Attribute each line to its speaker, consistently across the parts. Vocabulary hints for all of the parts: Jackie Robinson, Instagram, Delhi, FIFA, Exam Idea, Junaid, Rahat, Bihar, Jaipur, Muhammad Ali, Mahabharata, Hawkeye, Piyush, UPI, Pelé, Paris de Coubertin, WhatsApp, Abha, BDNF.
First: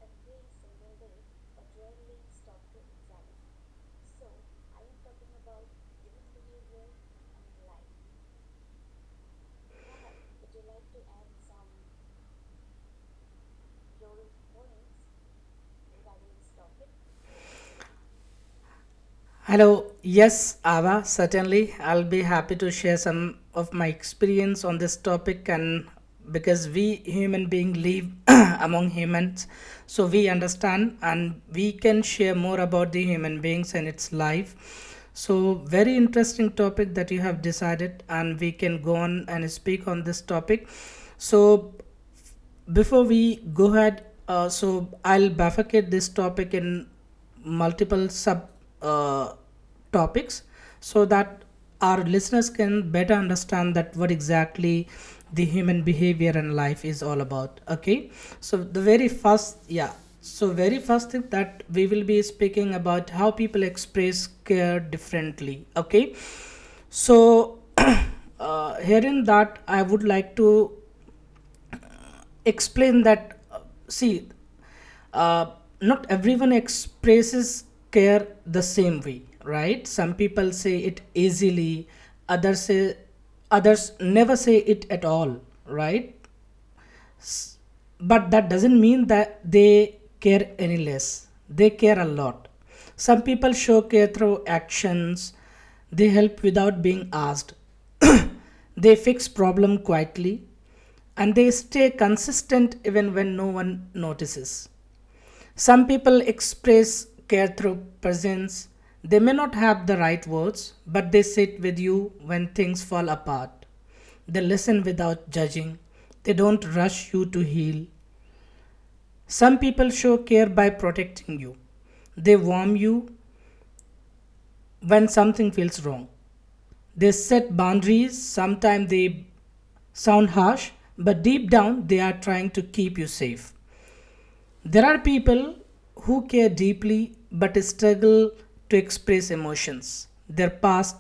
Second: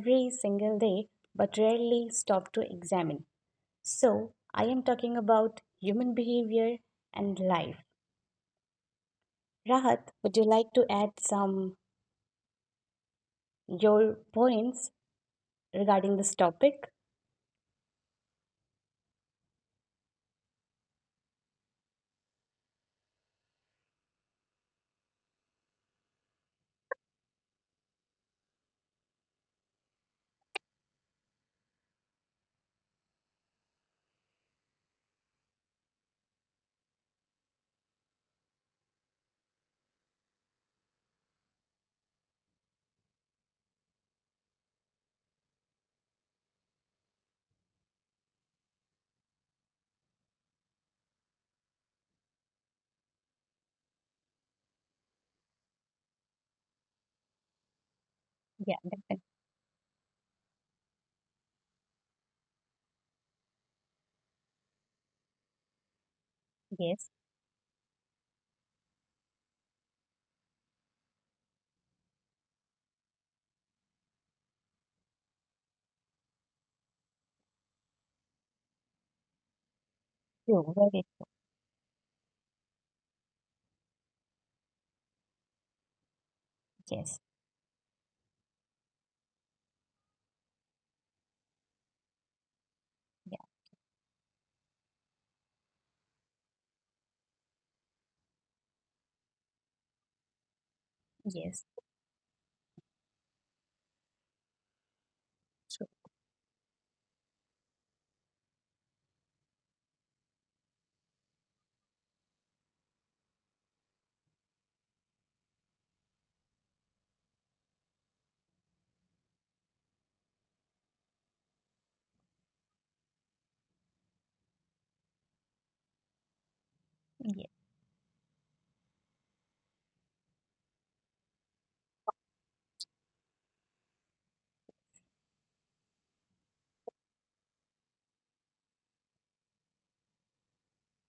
Speaker 1: every single day but rarely stop to examine. So, I am talking about human behavior and life. Rahat, would you like to add some your points regarding this topic?
Speaker 2: Hello. Yes, Ava, certainly. I'll be happy to share some of my experience on this topic, and because we human beings live among humans, so we understand and we can share more about the human beings and its life. So very interesting topic that you have decided and we can go on and speak on this topic. So before we go ahead, so I'll bifurcate this topic in multiple sub uh, topics so that our listeners can better understand that what exactly the human behavior and life is all about. Okay, so
Speaker 1: Yeah,
Speaker 2: the very first, yeah, so very first thing that we will be speaking about how people express care differently. Okay,
Speaker 1: yes,
Speaker 2: so herein that I would like to explain that see, uh, not everyone expresses care the same way, right? Some people
Speaker 1: true,
Speaker 2: say it
Speaker 1: very true.
Speaker 2: easily, others say, others never say it at all, right?
Speaker 1: Yes,
Speaker 2: But that doesn't mean that they care any less. They care a lot. Some
Speaker 1: yeah,
Speaker 2: people show care through actions, they help without being asked, they fix problem quietly, and they
Speaker 1: yes,
Speaker 2: stay consistent even when no one notices. Some
Speaker 1: true.
Speaker 2: people express care through presence. They may not have the right words, but they sit with you when things fall apart. They listen without judging. They don't rush you to heal. Some people show care by protecting you. They warm you when something feels wrong. They
Speaker 1: Yes,
Speaker 2: set boundaries. Sometimes they sound harsh, but deep down they are trying to keep you safe. There are people who care deeply but struggle to express emotions. Their past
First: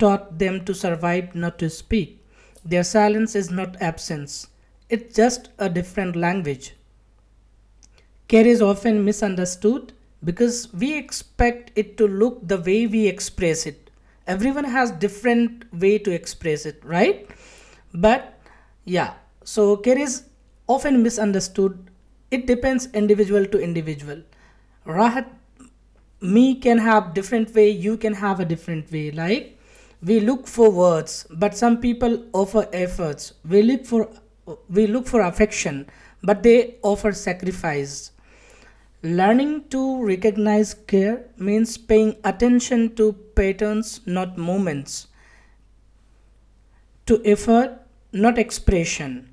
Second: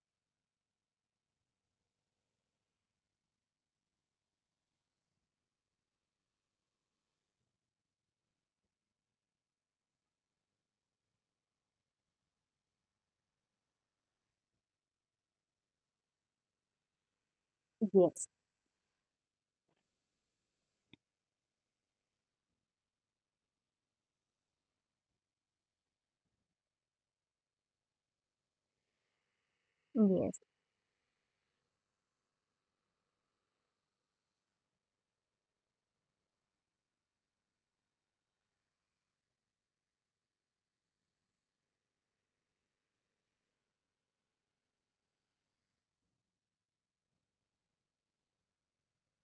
Speaker 2: taught them to survive, not to speak. Their silence is not absence, it's just a different language. Care is often misunderstood because we expect it to look the way we express it. Everyone has different way to express it, right?
Speaker 1: yes,
Speaker 2: But yeah, so care is often misunderstood. It depends individual to individual. Rahat, me can have different way, you can have a different way. Like we look for words but some people offer efforts, we look for, we look for affection but they offer sacrifice. Learning to recognize care means paying attention to patterns, not moments, to effort, not expression,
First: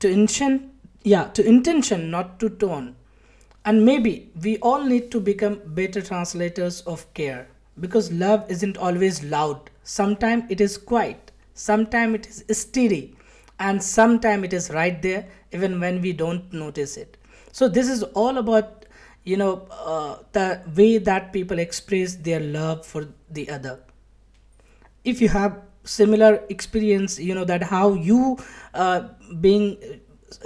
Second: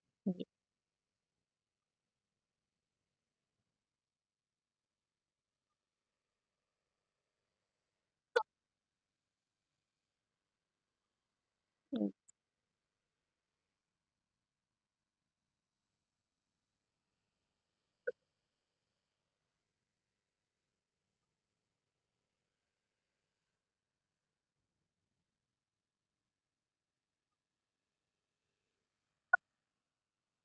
Speaker 2: to intention, yeah, to intention, not to tone. And maybe we all need to become better translators of care, because love isn't always loud. Sometimes it is quiet,
Speaker 1: yes,
Speaker 2: sometimes it is steady, and sometimes it is right there even when we don't notice it. So this is all about the way that people express their love for the other. If you have similar experience, you know that how you, uh, being,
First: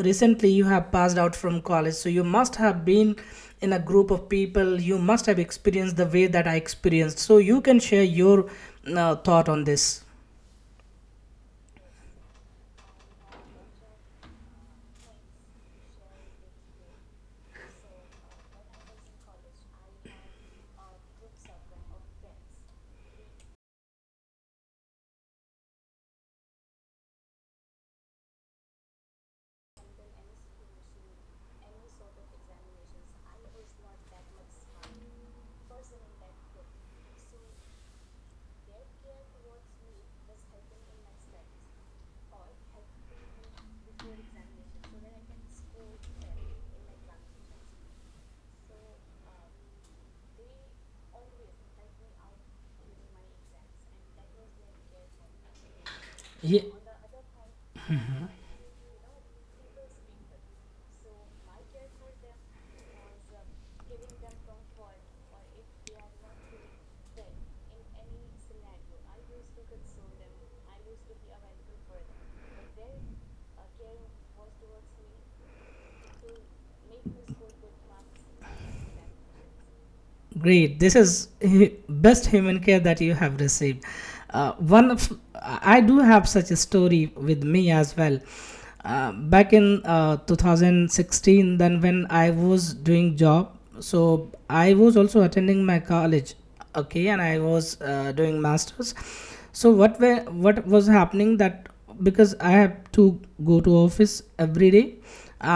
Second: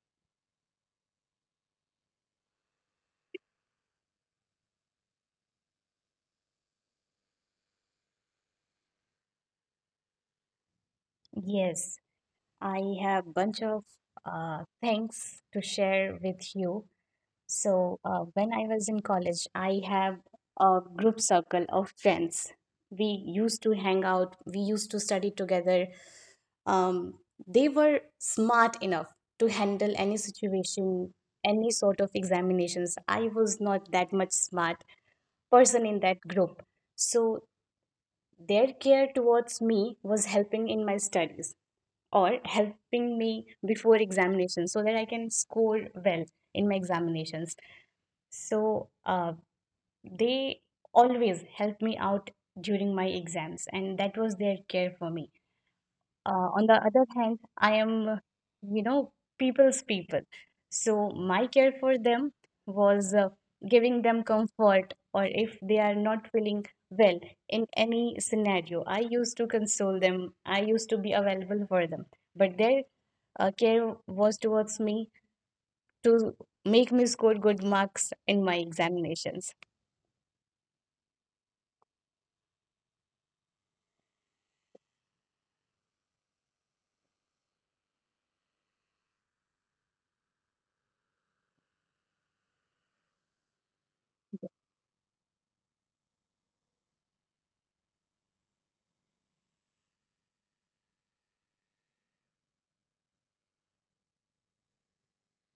Speaker 2: recently you have passed out from college, so you must have been in a group of people, you must have experienced the way that I experienced, so you can share your thought on this.
Speaker 1: yes, I have bunch of things to share with you. So when I was in college, I have a group circle of friends. We used to hang out. We used to study together. Um, they were smart enough to handle any situation, any sort of examinations. I was not that much smart person in that group. So their care towards me was helping in my studies or helping me before examinations so that I can score well in my examinations. So they always help me out during my exams, and that was their care for me.
Speaker 2: Yeah.
Speaker 1: On the other hand, I am, you know, people's people. So my care for them was giving them comfort, or if they are not feeling well in any scenario, I used to console them. I used to be available for them. But their care was towards me to make me score good marks in my examinations.
Speaker 2: Great. This is best human care that you have received. One of, I do have such a story with me as well. Back in 2016, then when I was doing job, so I was also attending my college, okay, and I was doing masters. So what was happening that because I have to go to office every day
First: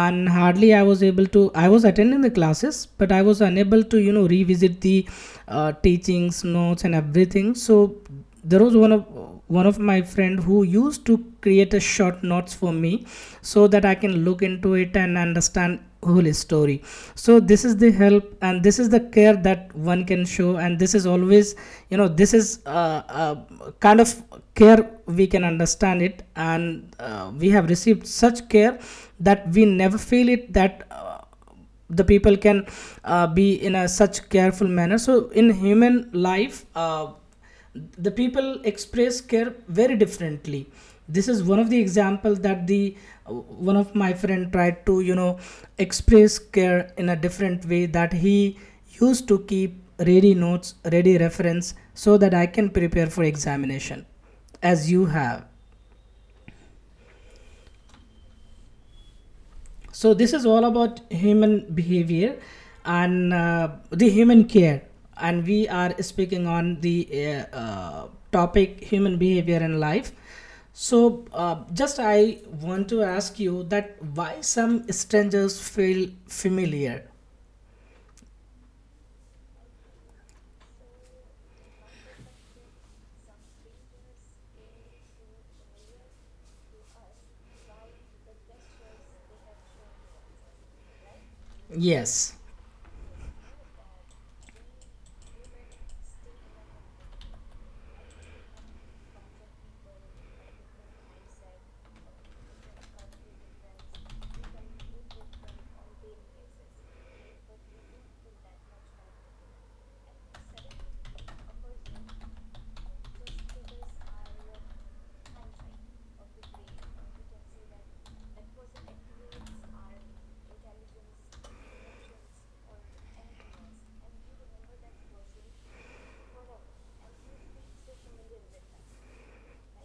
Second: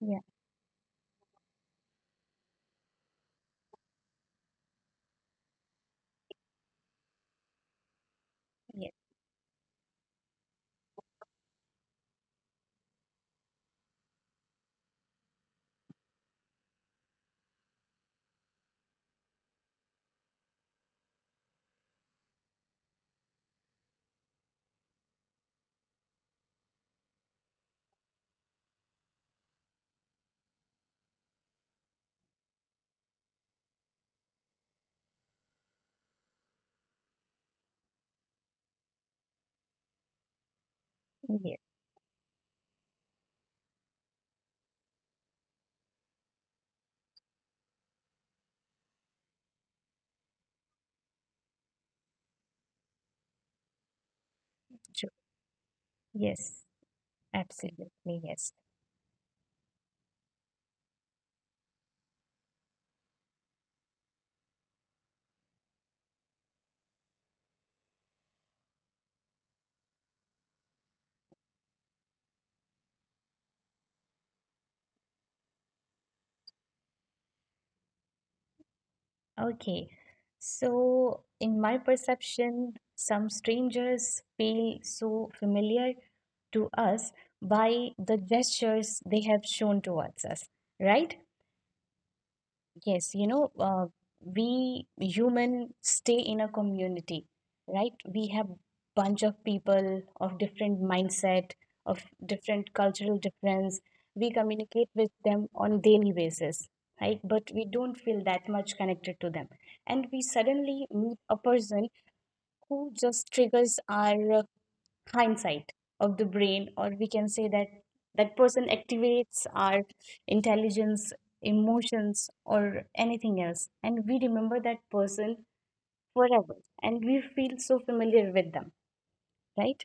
Speaker 1: Yeah,
Speaker 2: hardly I was able to, I was attending the classes but I was unable to, you know, revisit the teachings notes and everything. So there was
Speaker 1: yes,
Speaker 2: one of my friend who used to create a short notes for me so that I can look into it and understand whole story. So this is the help and this is the care that one can show, and this is always, you know, this is kind of care we can understand it, and we have received such care that we never feel it that, the people can be in a such careful manner. So in human life, the people express care very differently. This is
Speaker 1: yes,
Speaker 2: one of the examples that the uh, one of my friend tried to, you know, express care in a different way, that he used to keep ready notes, ready reference so that I can prepare for examination as you
Speaker 1: true.
Speaker 2: have.
Speaker 1: Yes, absolutely, yes.
Speaker 2: So this is all about human behavior and the human care, and we are speaking on the topic human behavior in life. So just I want to ask you that why some strangers feel familiar?
Speaker 1: Okay. So, in my perception, some strangers feel so familiar to us by the gestures they have shown towards us, right?
Speaker 2: Yes.
Speaker 1: Yes, we human stay in a community, right? We have bunch of people of different mindset, of different cultural difference. We communicate with them on daily basis, right? But we don't feel that much connected to them. And we suddenly meet a person who just triggers our hindsight of the brain, or we can say that that person activates our intelligence emotions or anything else, and we remember that person forever and we feel so familiar with them, right?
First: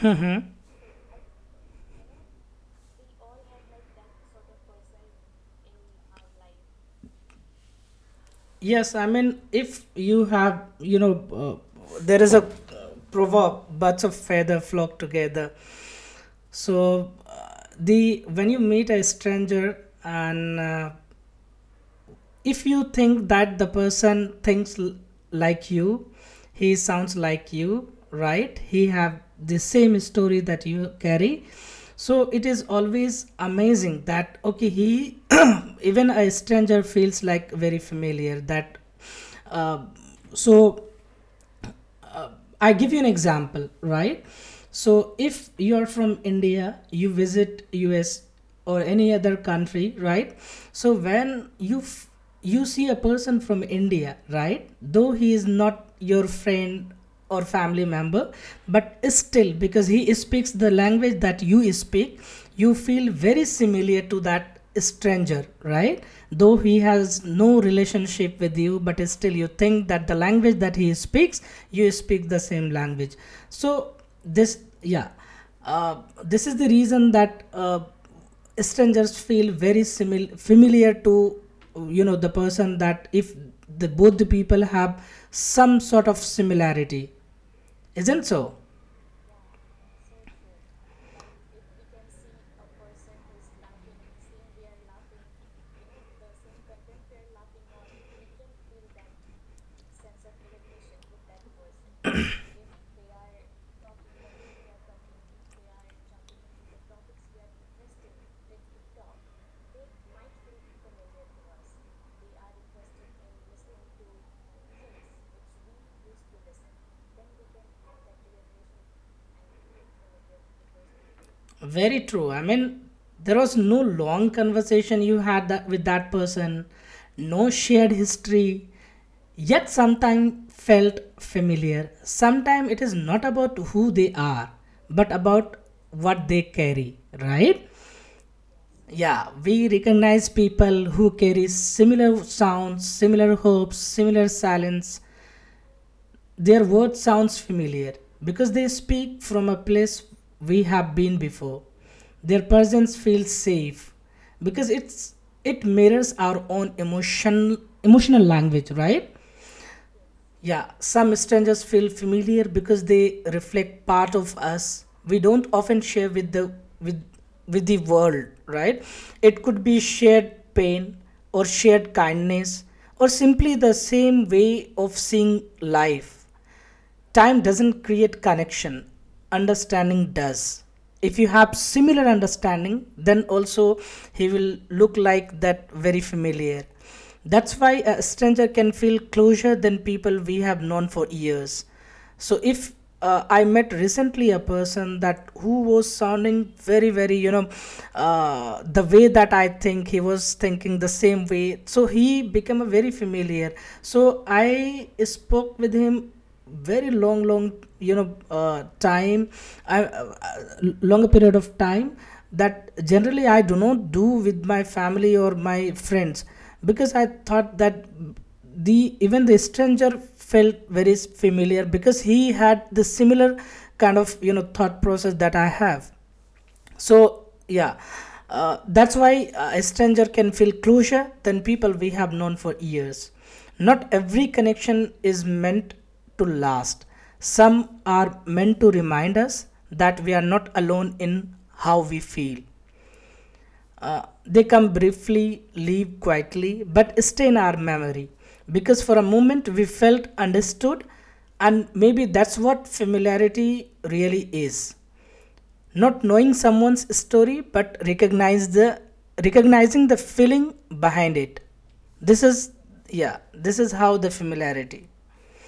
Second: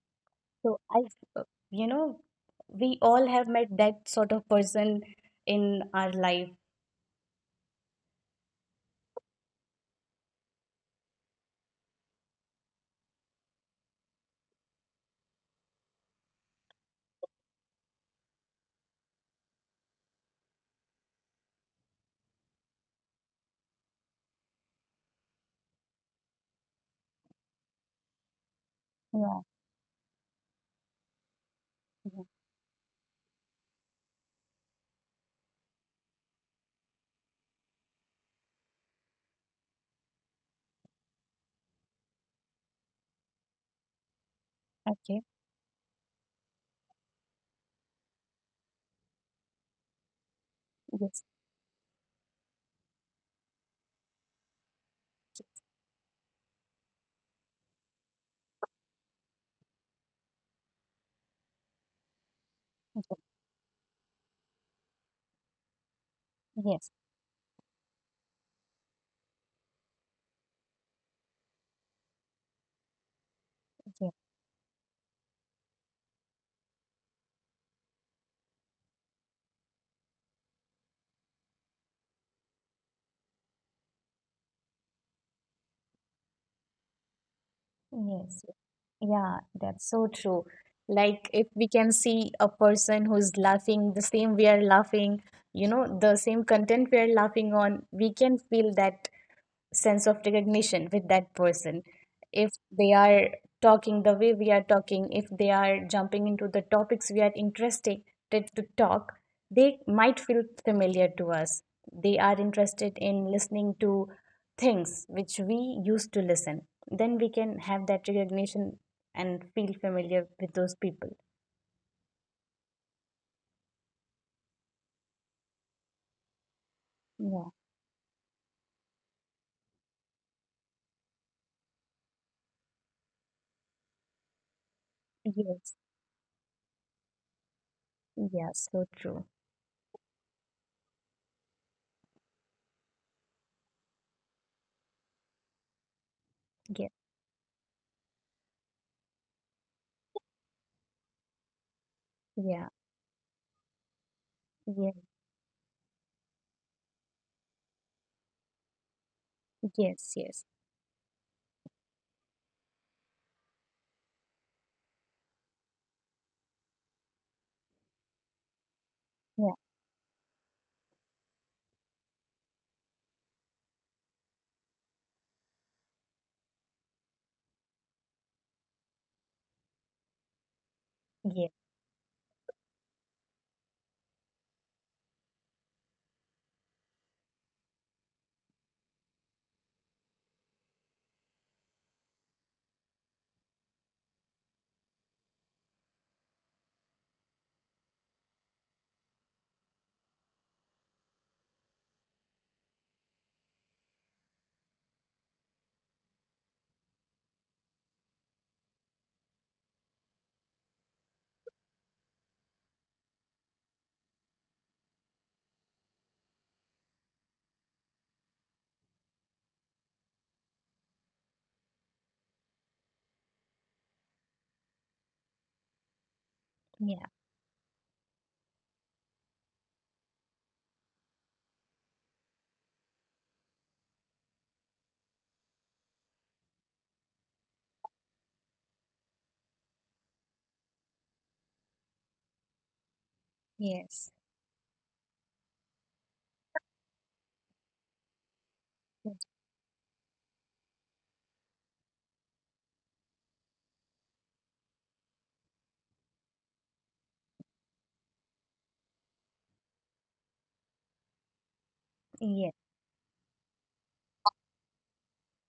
Speaker 2: Hmm.
Speaker 1: So i uh, you know we all have met that sort of person in our life.
Speaker 2: Yes, I mean, if you have, you know, there is a proverb, birds of feather flock together. So the when you meet a stranger and, if you think that the person thinks like you, he sounds like you, right? He have
Speaker 1: Yeah,
Speaker 2: the same story that you carry. So
Speaker 1: yeah.
Speaker 2: it is always amazing that, okay, he even a stranger feels like very familiar that, uh, so I give you an example, right? So
Speaker 1: Okay.
Speaker 2: if you are from India, you visit US or any other country, right? So
Speaker 1: Yes.
Speaker 2: when you you see a person from India, right? Though he is not your friend or family member, but still because he speaks the language that you speak, you feel
Speaker 1: Okay.
Speaker 2: very similar to that stranger, right? Though he
Speaker 1: Yes,
Speaker 2: has no relationship with you, but still you think that the language that he speaks, you speak the same language. So
Speaker 1: yes,
Speaker 2: this, yeah, this is the reason that, strangers feel very familiar to, you know, the person, that if the both the people have some sort of similarity, isn't
Speaker 1: yes,
Speaker 2: so?
Speaker 1: yeah, that's so true. Like, if we can see a person who's laughing the same we are laughing, the same content we are laughing on, we can feel that sense of recognition with that person. If they are talking the way we are talking, if they are jumping into the topics we are interested to talk, they might feel familiar to us. They are interested in listening to things which we used to listen, then we can have that recognition and feel familiar with those people.
Speaker 2: Very true. I mean, there was no long conversation you had that with that person, no
Speaker 1: Yeah.
Speaker 2: shared history, yet sometime felt familiar. Sometime it is not about who they are, but about
Speaker 1: Yes.
Speaker 2: what they carry, right?
Speaker 1: Yeah, so true.
Speaker 2: Yeah, we recognize people who carry similar sounds, similar hopes, similar silence, their
Speaker 1: Yeah,
Speaker 2: word sounds familiar because they speak from a place we have been before. Their
Speaker 1: yeah,
Speaker 2: presence feels safe because
Speaker 1: yeah,
Speaker 2: it mirrors our own emotional language, right?
Speaker 1: yes, yes,
Speaker 2: Yeah, some strangers feel familiar because they reflect part of us we don't often share with with the world, right? It
Speaker 1: yeah,
Speaker 2: could be shared pain or shared kindness or simply the same way of seeing life. Time doesn't create connection, understanding does. If you
Speaker 1: yeah,
Speaker 2: have similar understanding, then also he will look like that very familiar. That's why a stranger can feel closer than people we have known for years. So if, I met recently a person that who was sounding very very, you know, the way that I think, he was thinking the same way, so he became a very familiar. So I spoke with him very long long, you know, time, longer period of time, that generally I do not do with my family or my friends, because I thought that the even the stranger felt very familiar because he had the similar kind of, you know, thought process that I have. So
Speaker 1: yeah,
Speaker 2: yeah, that's why, a stranger can feel closer than people we have known for years. Not every connection is meant to last, some are meant to remind us that we are not alone in how we feel.
Speaker 1: yes,
Speaker 2: They come briefly, leave quietly, but stay in our memory because for a
Speaker 1: yes,
Speaker 2: moment we felt understood. And maybe that's what familiarity really is, not knowing someone's story but recognize the recognizing the feeling behind it. This is,
Speaker 1: yes.
Speaker 2: yeah, this is how the familiarity.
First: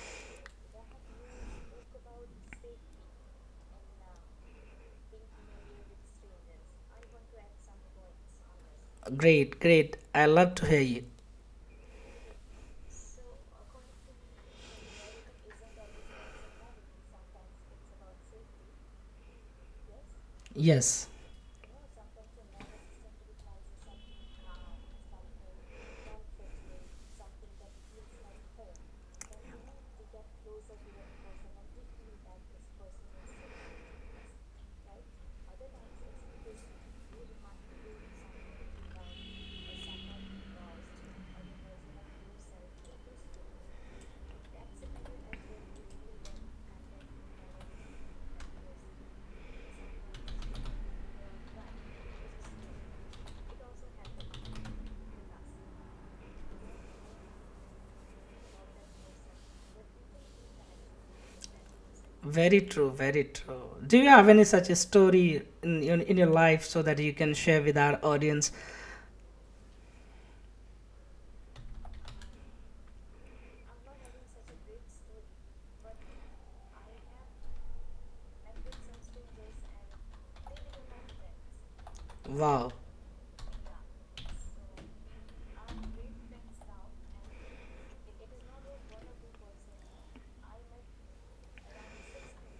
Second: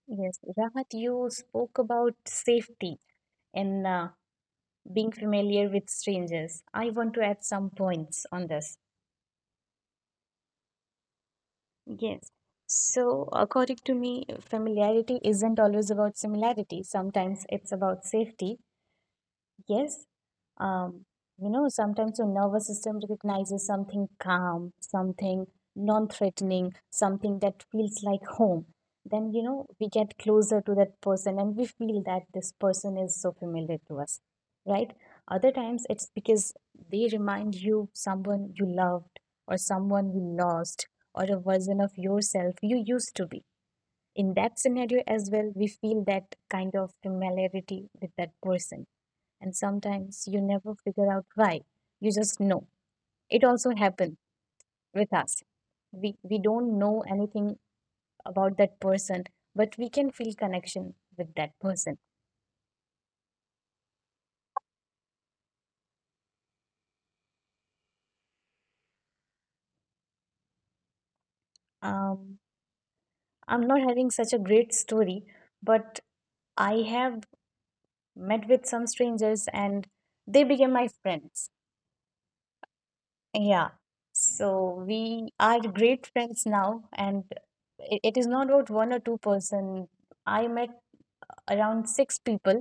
Speaker 1: Yes, Rahat, you spoke about safety and being familiar with strangers. I want to add some points on this.
Speaker 2: Great, great, I love to hear you.
Speaker 1: Yes. So, according to me, familiarity isn't always about similarity. Sometimes it's about safety. Yes, um,
Speaker 2: Yes.
Speaker 1: sometimes your nervous system recognizes something calm, something non threatening, something that feels like home. Then, we get closer to that person and we feel that this person is so familiar to us, right? Other times it's because they remind you someone you loved or someone you lost or a version of yourself you used to be. In that scenario as well, we feel that kind of familiarity with that person. And sometimes you never figure out why. You just know. It also happened with us. We don't know anything about that person, but we can feel connection with that person.
Speaker 2: Very true, very true, do you have any such a story in your life so that you can share with our audience?
Speaker 1: Um, I'm not having such a great story, but I have met with some strangers and they became my friends.
Speaker 2: Wow.
Speaker 1: Yeah. So we are great friends now, and it is not about one or two person. I met around six people,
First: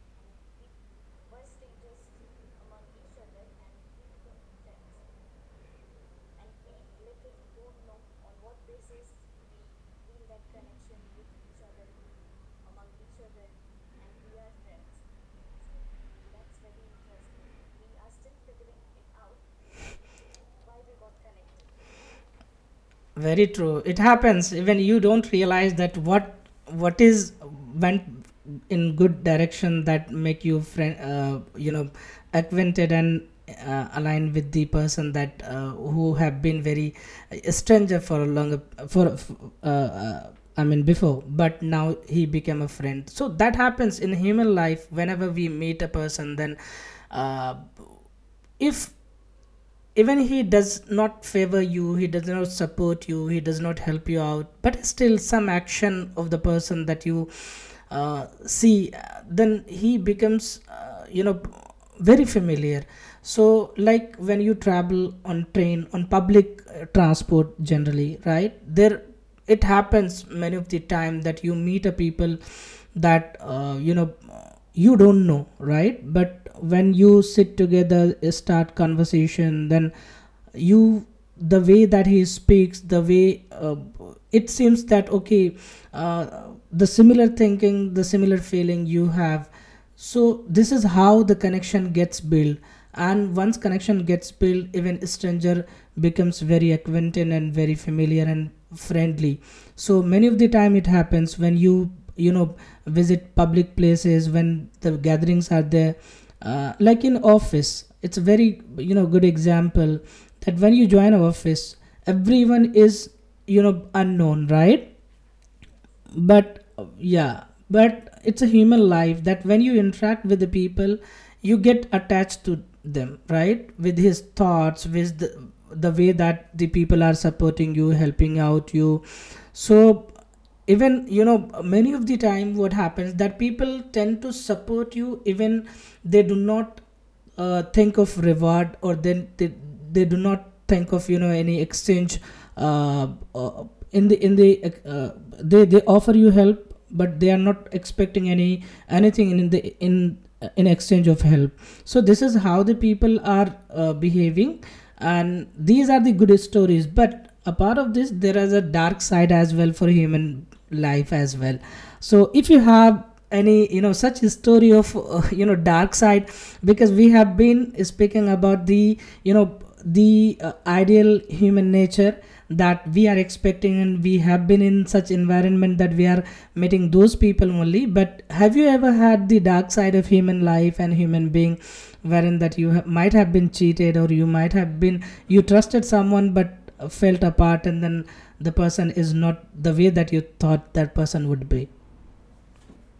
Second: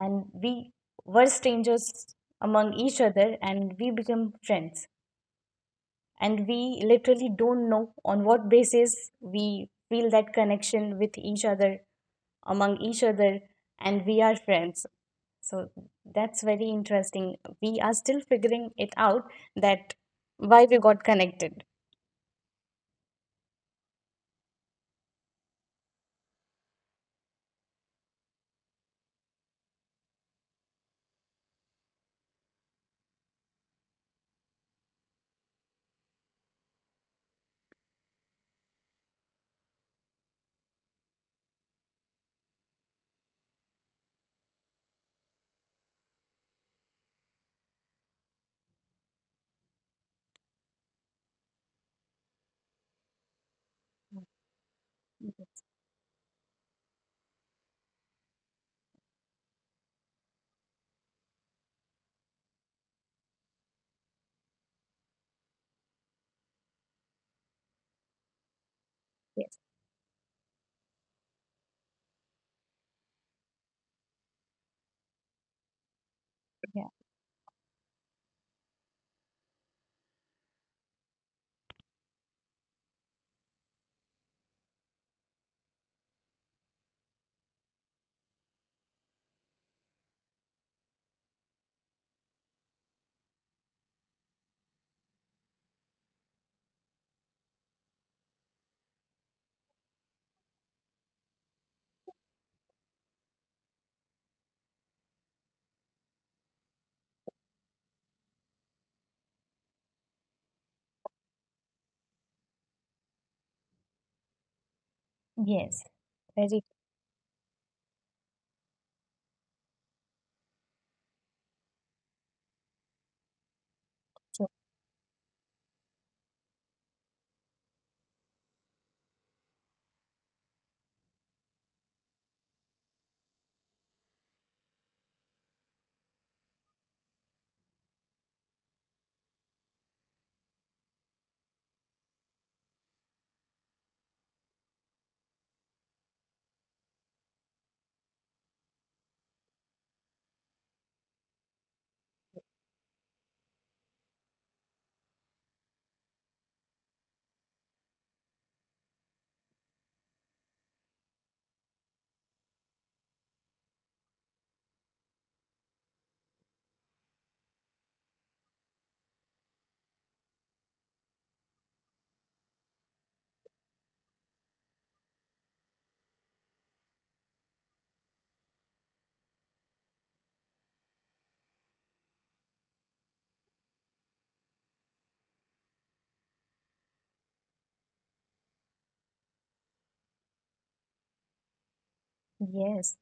Speaker 1: and we were strangers among each other, and we became friends. And we literally don't know on what basis we feel that connection with each other, among each other, and we are friends. So that's very interesting. We are still figuring it out that why we got connected.
Speaker 2: Very true. It happens when you don't realize that what is went in good direction that make you friend, you know, acquainted and, aligned with the person, that, who have been very a stranger for a longer, for, uh, uh, I mean, before, but now he became a friend. So that happens in human life whenever we meet a person, then uh, if even he does not favor you, he does not support you, he does not help you out, but still some action of the person that you see, then he becomes, you know, very familiar. So like when you travel on train, on public transport, generally right there it happens many of the time that you meet a people that you don't know, right? But
Speaker 1: Yeah.
Speaker 2: when you sit together, start conversation, then you, the way that he speaks, the way it seems that okay, the similar thinking, the similar feeling you have. So this is how the connection gets built, and once connection gets built, even stranger becomes very acquainted and very familiar and friendly. So many of the time it happens when you know visit public places, when the gatherings are there, like in office. It's a very, you know, good example that when you join an office, everyone is, you know, unknown, right?
Speaker 1: Yes. Very
Speaker 2: But yeah, but it's a human life that when you interact with the people, you get attached to them, right? With his
Speaker 1: true.
Speaker 2: thoughts, with the way that the people are supporting you, helping out you. So even, you know, many of the time what happens that people tend to support you even they do not think of reward or they do not think of, you know, any exchange. uh, uh, in the they offer you help, but they are not expecting any anything in the in exchange of help. So this is how the people are behaving, and these are the good stories, but apart of this there is a dark side as well for human life as well. So if you have any, you know, such history of, you know, dark side, because we have been speaking about the, you know the ideal human nature that we are expecting, and we have been in such environment that we are meeting those people only. But have you ever had the dark side of human life and human being, wherein that might have been cheated, or you might have been, you trusted someone but felt apart, and then the person is not the way that you thought that person would be?
Speaker 1: Yes.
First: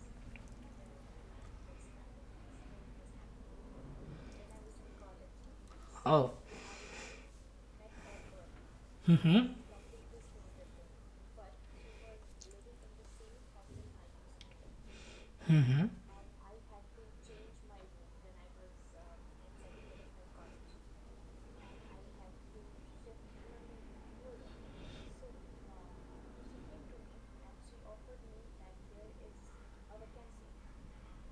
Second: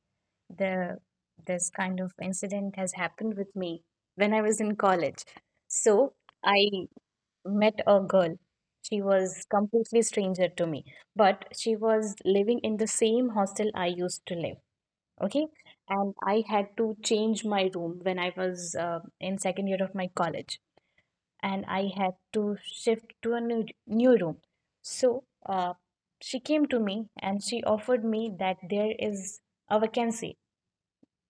Speaker 1: The this kind of incident has happened with me when I was in college. So
Speaker 2: Oh.
Speaker 1: I met a girl. She was completely stranger to me, but she was living in the same hostel I used to live. Okay,
Speaker 2: Mm-hmm.
Speaker 1: and I had to change my room when I was in second year of my college, and I had to shift to a new room. So she came to me and she offered me that there is a vacancy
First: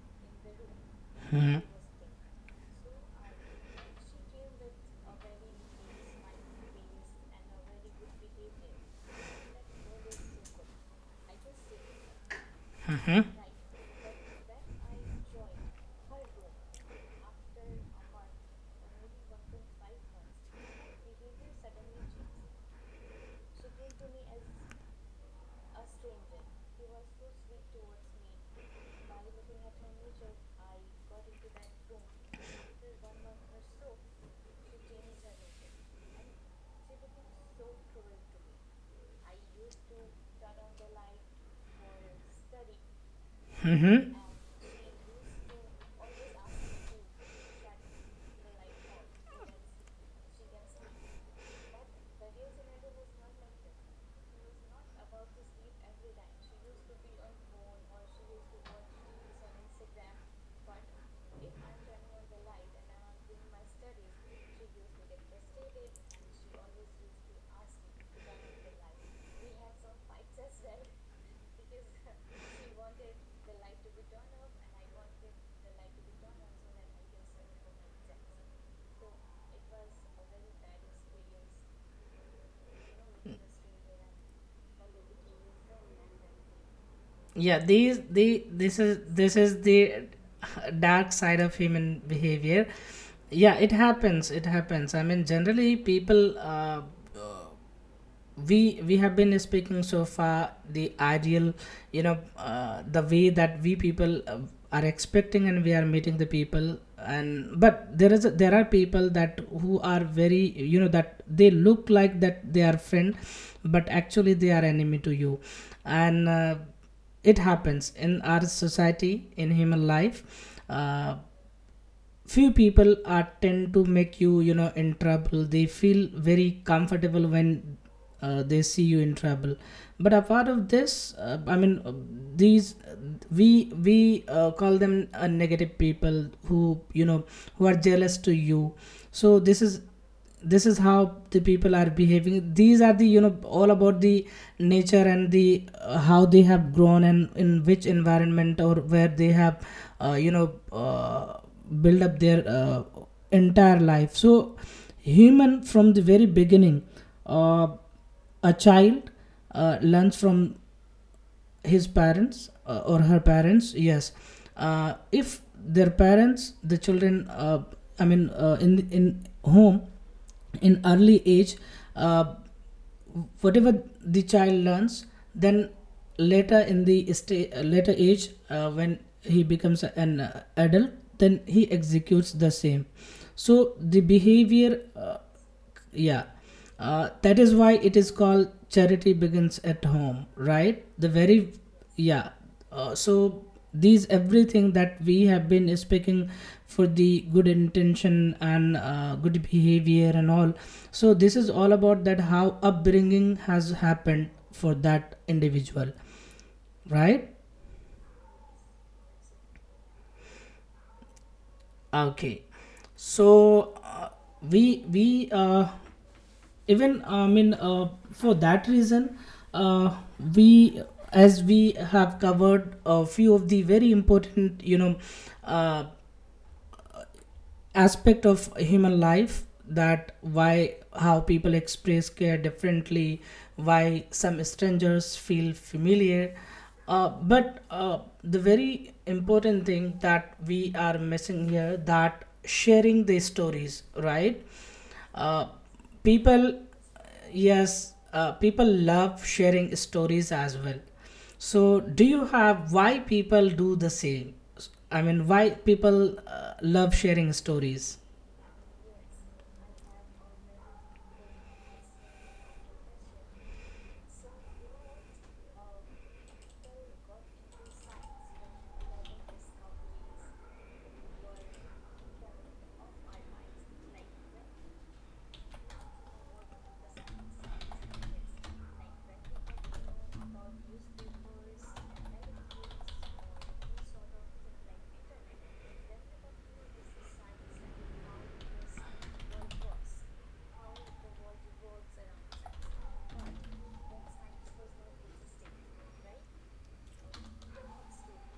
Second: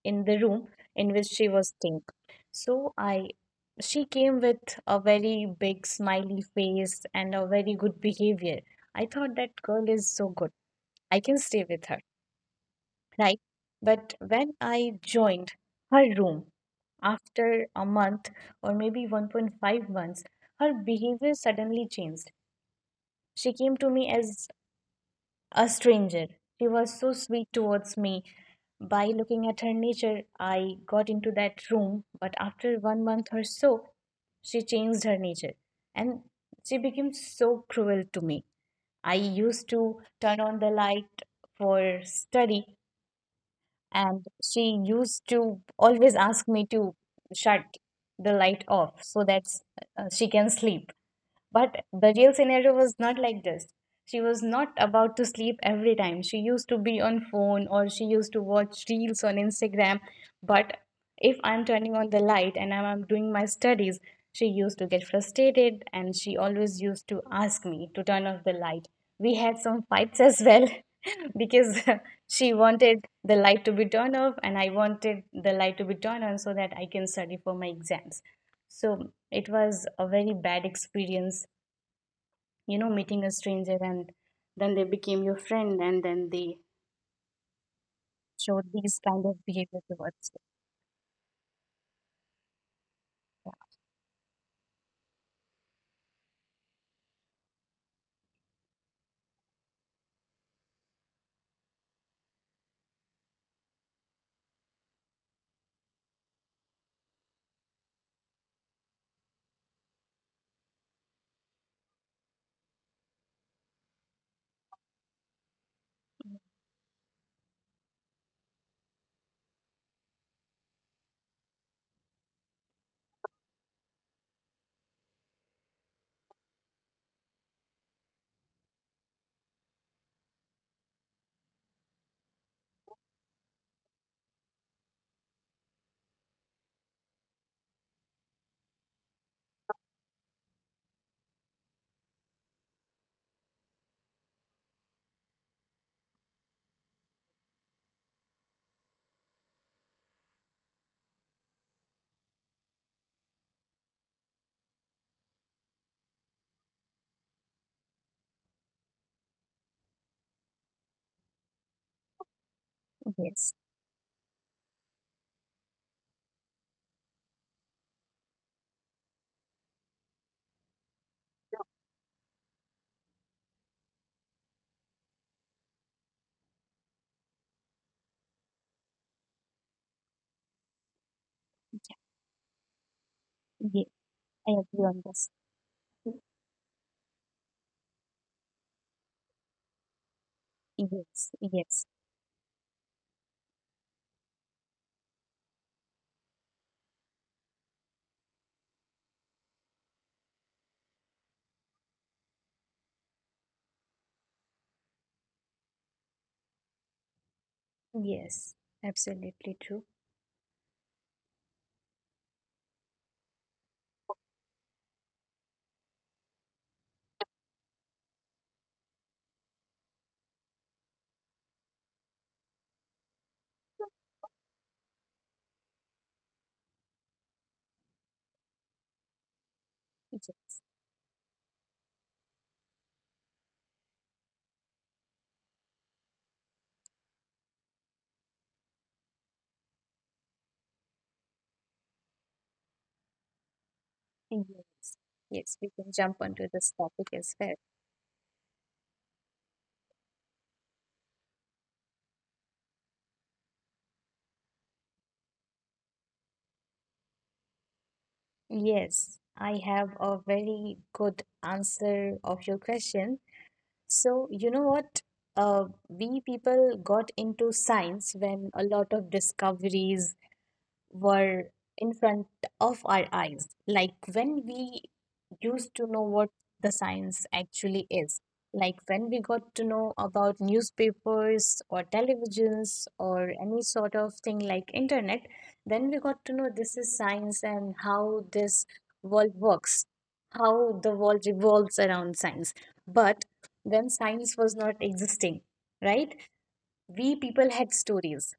Speaker 1: in the room in which she
Speaker 2: Mm-hmm.
Speaker 1: was staying. So I she came with a very big smiley face and a very good behavior. I thought that girl is so good. I can stay with her, right? But when I joined her room after a month or maybe 1.5 months, her behavior suddenly changed. She came to me as a stranger. She was so sweet towards me. By looking at her nature, I got into that room, but after 1 month or so, she changed her nature and she became so cruel to me. I used to turn on the light for study,
Speaker 2: Mm-hmm.
Speaker 1: and she used to always ask me to shut the light off so that she can sleep. But the real scenario was not like this. She was not about to sleep every time. She used to be on phone or she used to watch reels on Instagram. But if I'm turning on the light and I'm doing my studies, she used to get frustrated and she always used to ask me to turn off the light. We had some fights as well because she wanted the light to be turned off and I wanted the light to be turned on so that I can study for my exams. So it was a very bad experience, meeting a stranger and then they became your friend and then they
Speaker 2: Yeah, these the
Speaker 1: showed
Speaker 2: this is
Speaker 1: these kind
Speaker 2: this
Speaker 1: of
Speaker 2: is
Speaker 1: behavior
Speaker 2: the
Speaker 1: towards
Speaker 2: dark side of human behavior. Yeah, it happens. It happens. I mean, generally people, we have been speaking so far the ideal, you know, the way that we people are expecting, and we are meeting the people. And but there is there are people that who are very, you know, that they look like that they are friend, but actually they are enemy to you. And it happens in our society, in human life. Few people are tend to make you, you know, in trouble. They feel very comfortable when they see you in trouble. But apart of this, I mean, these we call them negative people who, you know, who are jealous to you. So this is how the people are behaving. These are the, you know, all about the nature and the how they have grown and in which environment, or where they have uh, you know uh, build up their entire life. So human from the very beginning, uh, a child learns from his parents, or
Speaker 1: you.
Speaker 2: her
Speaker 1: Yes,
Speaker 2: parents, yes. If their parents, the children, I mean, in home, in early age, uh, whatever the child learns, then later in later age, when he becomes an adult, then he executes the same. So
Speaker 1: yes,
Speaker 2: the
Speaker 1: I
Speaker 2: behavior,
Speaker 1: agree on this.
Speaker 2: yeah. That is why it is called, charity begins at home, right? The
Speaker 1: Yes,
Speaker 2: very
Speaker 1: yes,
Speaker 2: yeah. So these everything that we have been speaking for the good intention and good behavior and all, so this is all about that how upbringing has happened for that individual, right?
Speaker 1: yes, absolutely true.
Speaker 2: Okay, so we even, I mean, for that reason, uh, we, as we have covered a few of the very important, you know, uh, aspect of human life, that
Speaker 1: Yes.
Speaker 2: why how people express care differently, why some strangers feel familiar. But The very important thing that we are missing here, that sharing the stories, right? uh,
Speaker 1: Yes, we can jump onto
Speaker 2: People,
Speaker 1: this topic as well.
Speaker 2: yes, people love sharing stories as well. So do you have, why people do the same? I mean, why people love sharing stories?
Speaker 1: Yes, I have a very good answer of your question. So, you know what? We people got into science when a lot of discoveries were in front of our eyes. Like when we used to know what the science actually is. Like when we got to know about newspapers or televisions or any sort of thing like internet, then we got to know this is science and how this world works, how the world revolves around science. But when science was not existing, right? We people had stories.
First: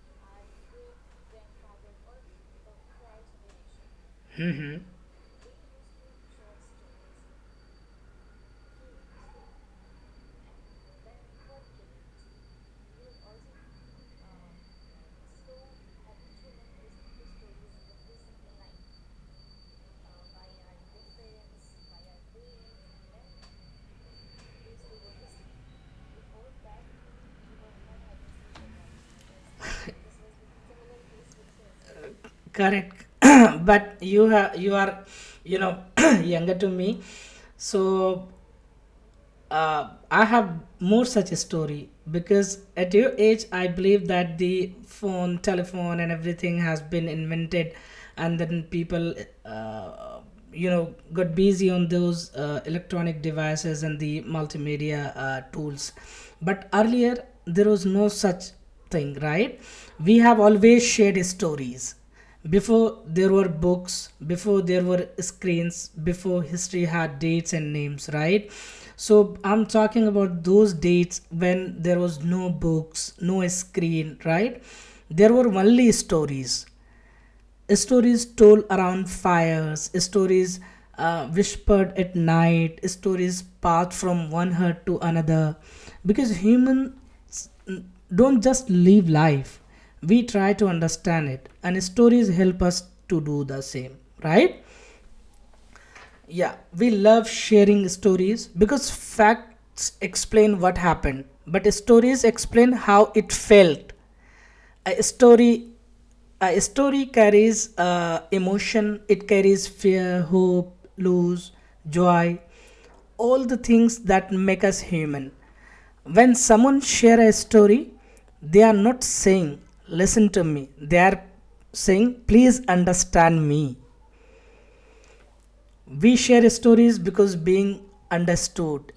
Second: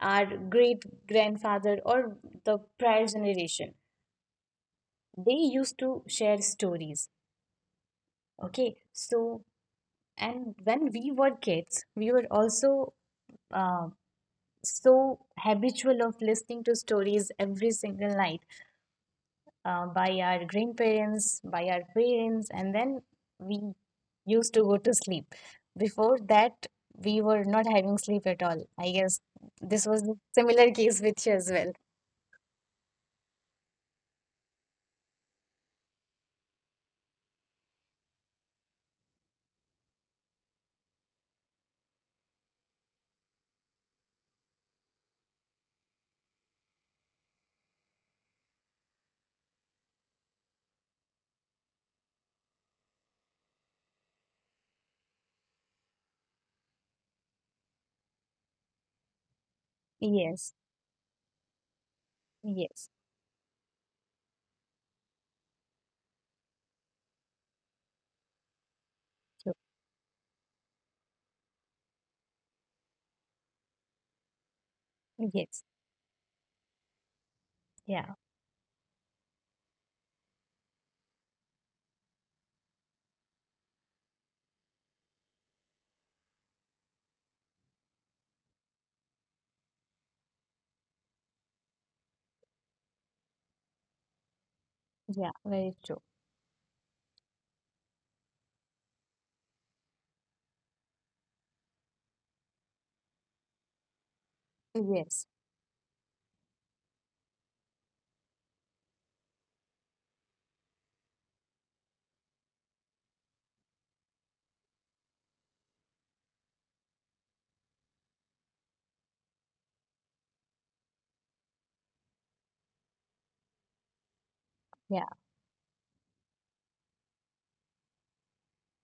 Speaker 1: Our great grandfather or the prior generation,
Speaker 2: Hmm.
Speaker 1: they used to share stories. Okay, so, and when we were kids, we were also uh, so habitual of listening to stories every single night by our grandparents, by our parents, and then we used to go to sleep. Before that, we were not having sleep at all, I guess. This was the similar case with you as well.
Speaker 2: Correct. But you have, you are, you know, younger to me. So I have more such a story because at your age, I believe that the phone, telephone, and everything has been invented, and then people, uh, got busy on those electronic devices and the multimedia tools. But earlier, there was no such thing, right? We have
Speaker 1: Yes,
Speaker 2: always shared stories before
Speaker 1: yes,
Speaker 2: there were books, before there were screens, before history had dates and names, right? So I'm talking about those dates when there was no books, no screen, right? There were
Speaker 1: yes.
Speaker 2: only stories, stories
Speaker 1: Yeah.
Speaker 2: told around fires, stories whispered at night, stories passed from one heart to another. Because humans don't just live life, we try to understand it, and stories help us to do the same, right?
Speaker 1: Yeah. Very true.
Speaker 2: Yeah, we love sharing stories because facts explain what happened, but stories explain how it felt. A
Speaker 1: Yes.
Speaker 2: story, a story carries emotion. It carries fear, hope, loss, joy, all the things that make us human. When someone share a story, they are not saying, listen to me. They are saying, please understand me.
Speaker 1: Yeah.
Speaker 2: We share stories because being understood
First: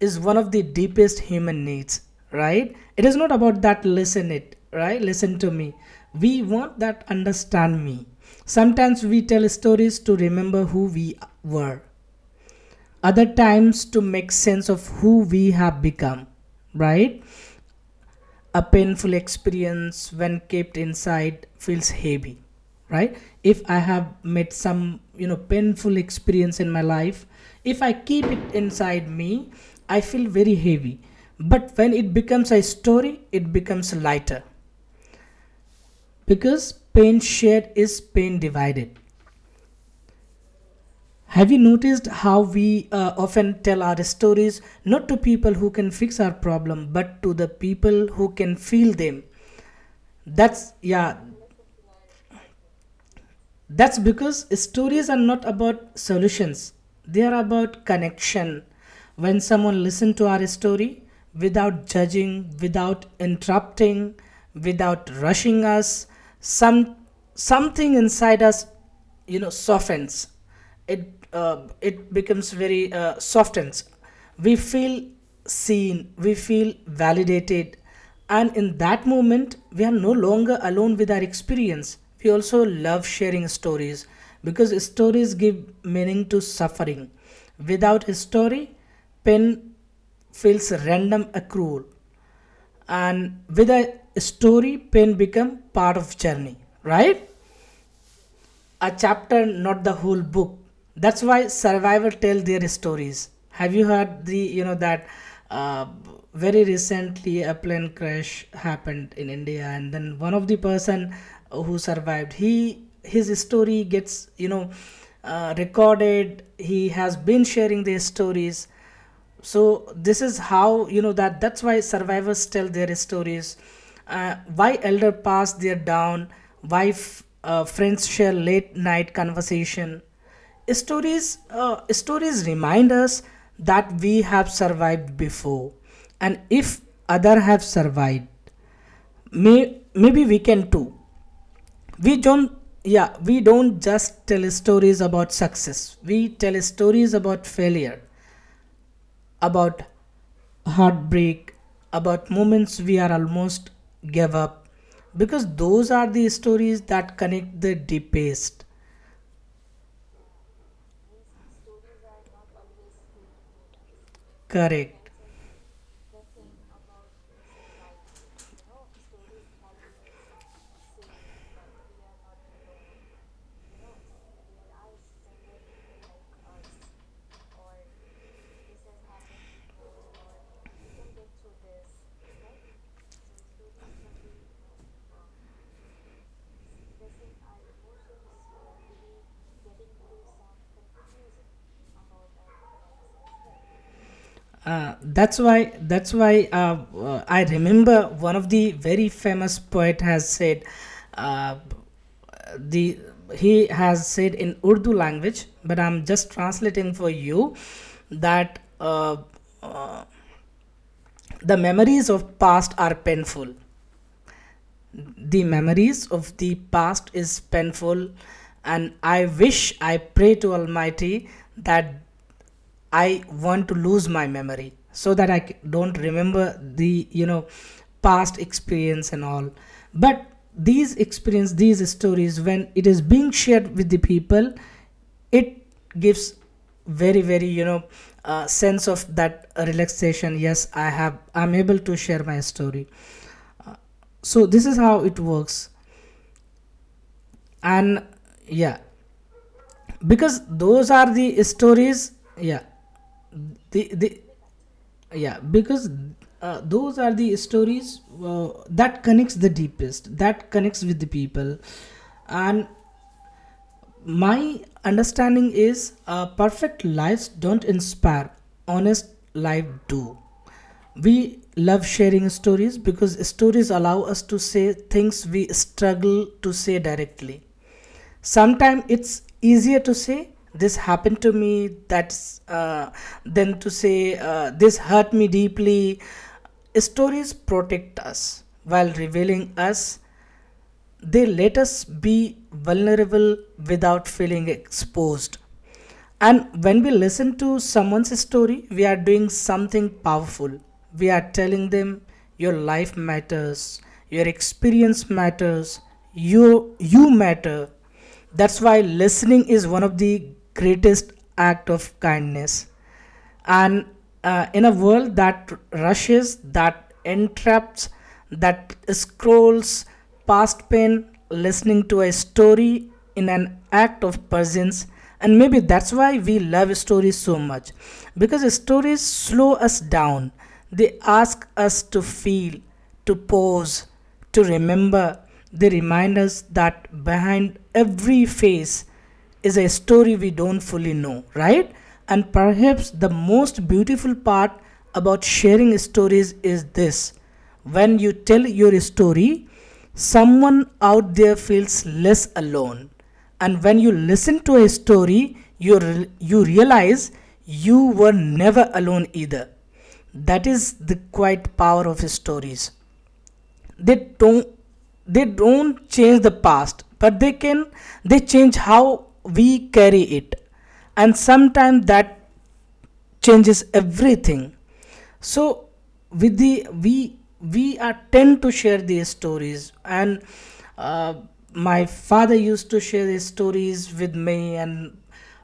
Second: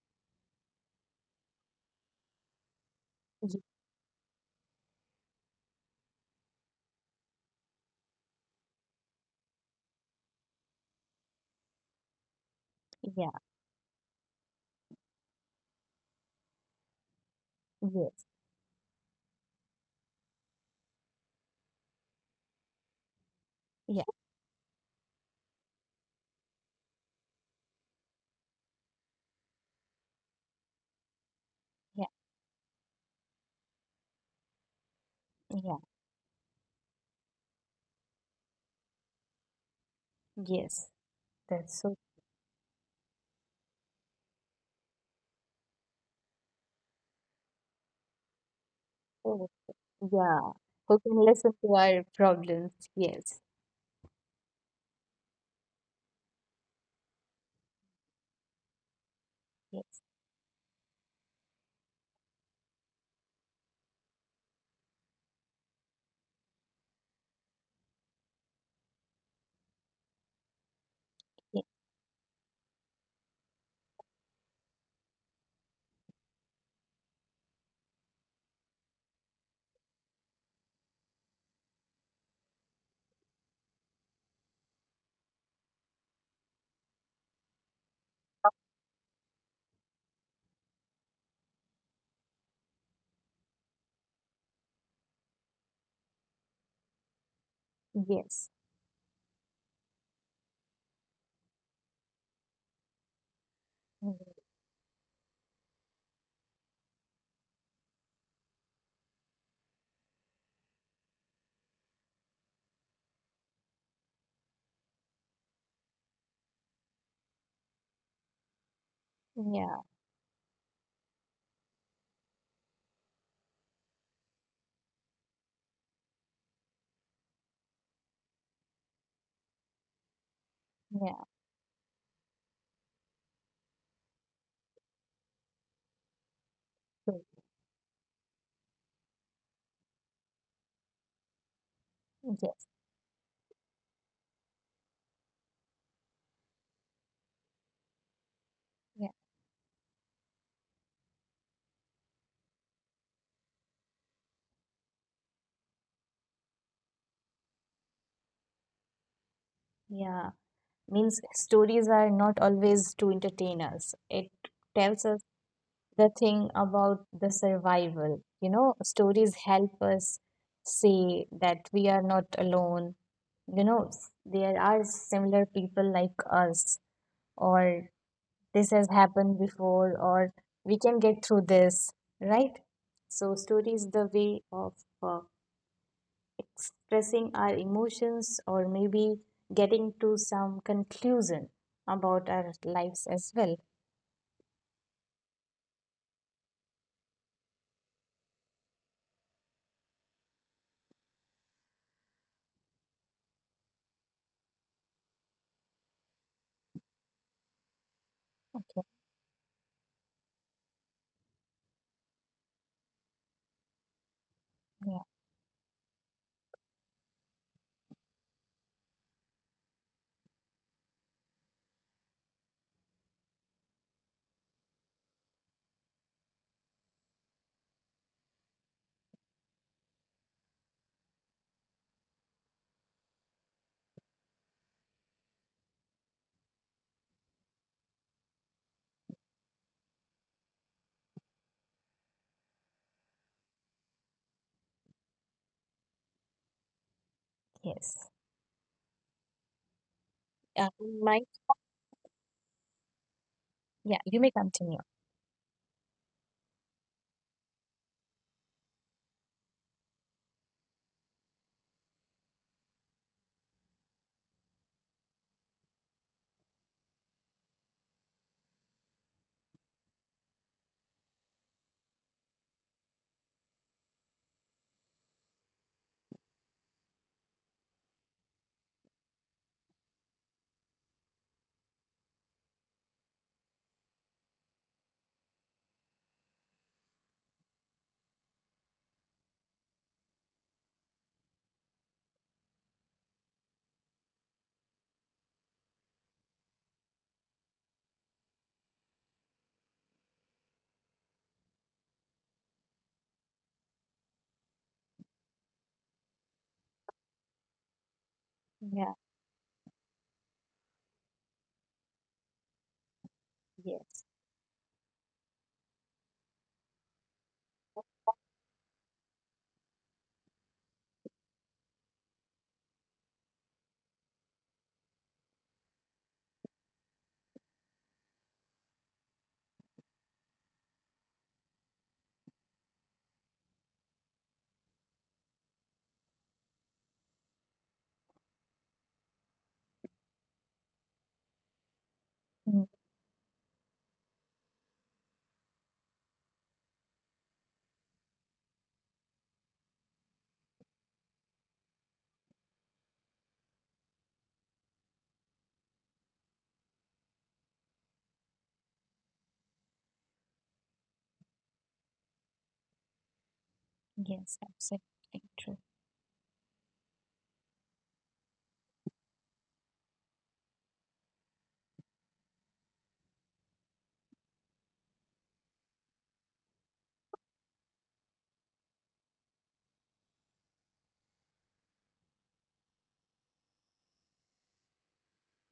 Speaker 2: is one of the deepest human needs, right? It is not
Speaker 1: y-
Speaker 2: about that, listen it, right? Listen to me. We want that, understand me. Sometimes we tell stories to remember who we were, other
Speaker 1: Yeah.
Speaker 2: times to make sense of who we have become, right?
Speaker 1: Yes.
Speaker 2: A painful experience, when kept inside, feels heavy, right? If I
Speaker 1: Yeah.
Speaker 2: have met some, you know, painful experience in my life, if I keep it inside me, I feel very heavy. But when
Speaker 1: Yeah.
Speaker 2: it becomes a story, it becomes lighter,
Speaker 1: Yeah.
Speaker 2: because pain shared is pain divided.
Speaker 1: Yes.
Speaker 2: Have you
Speaker 1: That's so
Speaker 2: noticed how we often tell our stories not to people who can fix our problem, but to the people who can feel them?
Speaker 1: true. Yeah.
Speaker 2: That's
Speaker 1: Who can
Speaker 2: yeah.
Speaker 1: listen to our problems? Yes.
Speaker 2: That's because stories are not about solutions, they are about connection. When someone
Speaker 1: Yes.
Speaker 2: listens to our story without judging, without interrupting, without rushing us, some something inside us, you know, softens it.
Speaker 1: Yes.
Speaker 2: It becomes very softens. We feel seen, we feel validated, and in that moment we are no longer alone with our experience. We also love sharing stories because stories give meaning to suffering. Without a story, pain feels random or cruel, and with a story, pain become part of journey, right?
Speaker 1: Yes.
Speaker 2: A chapter, not the whole book. That's why survivors tell their stories. Have you
Speaker 1: Mm,
Speaker 2: heard the, you know, that uh, very recently a plane crash happened in India, and then one of the person who survived, he, his story gets, you know, recorded. He has been sharing their stories.
Speaker 1: yeah.
Speaker 2: So this is how, you know, that that's why survivors tell their stories, why elder pass their down, why friends share late night conversation.
Speaker 1: Yeah.
Speaker 2: Stories, stories remind us that we have survived before, and if
Speaker 1: True.
Speaker 2: other have survived, maybe we can too. We don't,
Speaker 1: Yes.
Speaker 2: yeah, we don't just tell stories about success, we tell stories about failure,
Speaker 1: Yeah.
Speaker 2: about heartbreak, about moments we are almost gave up, because those are the stories that connect the deepest.
Speaker 1: Yeah. Means stories are not always to entertain us. It tells
Speaker 2: Correct.
Speaker 1: us the thing about the survival. Stories help us see that we are not alone. There are similar people like us, or this has happened before, or we can get through this, right? So story is the way of uh, expressing our emotions or maybe getting to some conclusion about our lives as well.
Speaker 2: That's why. That's why I remember one of the very famous poet has said, uh, the he has said in Urdu language, but I'm just translating for you that uh, the memories of past are painful.
Speaker 1: Yeah.
Speaker 2: The memories of the past is painful, and I wish, I pray to Almighty that I want to lose my memory so that don't remember the, you know, past experience and all. But these experience, these stories, when it is being shared with the people, it gives very very, you know, sense of that relaxation. Yes, I have, I'm able to share my story. So this is how it works.
Speaker 1: Yes.
Speaker 2: And yeah, because
Speaker 1: You
Speaker 2: those are
Speaker 1: might.
Speaker 2: the stories, yeah,
Speaker 1: Yeah, you may
Speaker 2: the
Speaker 1: continue.
Speaker 2: yeah, because those are the stories that connects the deepest, that connects with the people. And my understanding is, perfect lives don't inspire, honest life do. We love sharing stories because stories allow us to say things we struggle to say directly. Sometimes it's easier to say, this happened to me, that's than to say, this hurt me deeply. Stories protect us while revealing us. They let us be vulnerable without feeling exposed. And when we listen to someone's story, we are doing something powerful. We are telling them, your life matters, your experience matters, you matter. That's why
Speaker 1: Yeah.
Speaker 2: listening is one of the greatest act of kindness. And
Speaker 1: Yes.
Speaker 2: in a world that rushes, that entraps, that scrolls past pain, listening to a story in an act of presence. And maybe that's why we love stories so much, because stories slow us down. They ask us to feel, to pause, to remember. They remind us that behind every face is a story we don't fully know, right? And
Speaker 1: Mm,
Speaker 2: perhaps the most beautiful part about sharing stories is this: when you tell your story, someone out there feels less alone. And when you listen to a story, you realize you were never alone either. That is the quiet power of stories. they
Speaker 1: yes,
Speaker 2: don't
Speaker 1: absolutely
Speaker 2: they
Speaker 1: true.
Speaker 2: don't change the past, but they change how we carry it, and sometimes that changes everything. So with the we are tend to share these stories. And uh, my father used to share his stories with me, and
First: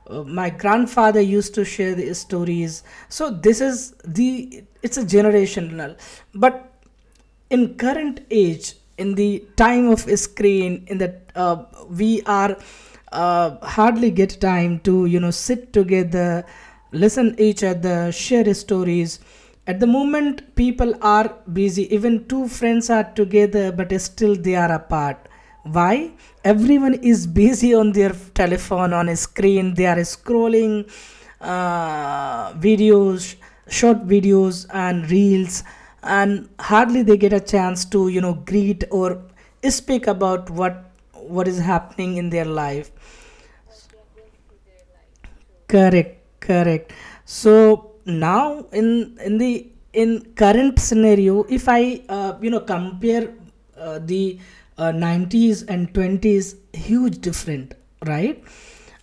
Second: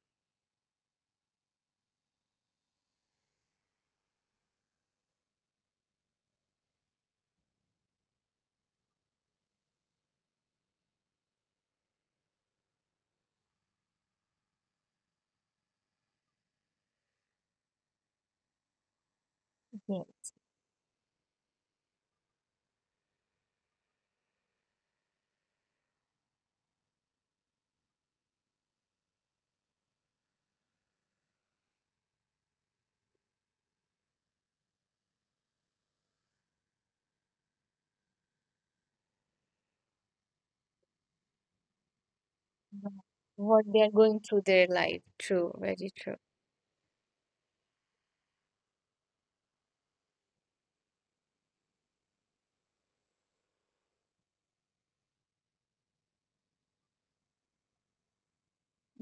Speaker 2: my grandfather used to share the stories. So this is the it's a generational. But in current age, in the time of a screen in that, we are hardly get time to sit together, listen each other, share stories. At the
Speaker 1: Yeah.
Speaker 2: moment people are busy, even two friends are together but still they are apart. Why? Everyone is busy on their telephone, on a screen they are scrolling videos, short videos and reels. And hardly they get a chance to greet or speak about what is happening in their
Speaker 1: Yeah.
Speaker 2: life.
Speaker 1: What they are going through their life. True, very true.
Speaker 2: Correct, correct. So now in current scenario, if I compare the 90s and 20s, huge different, right?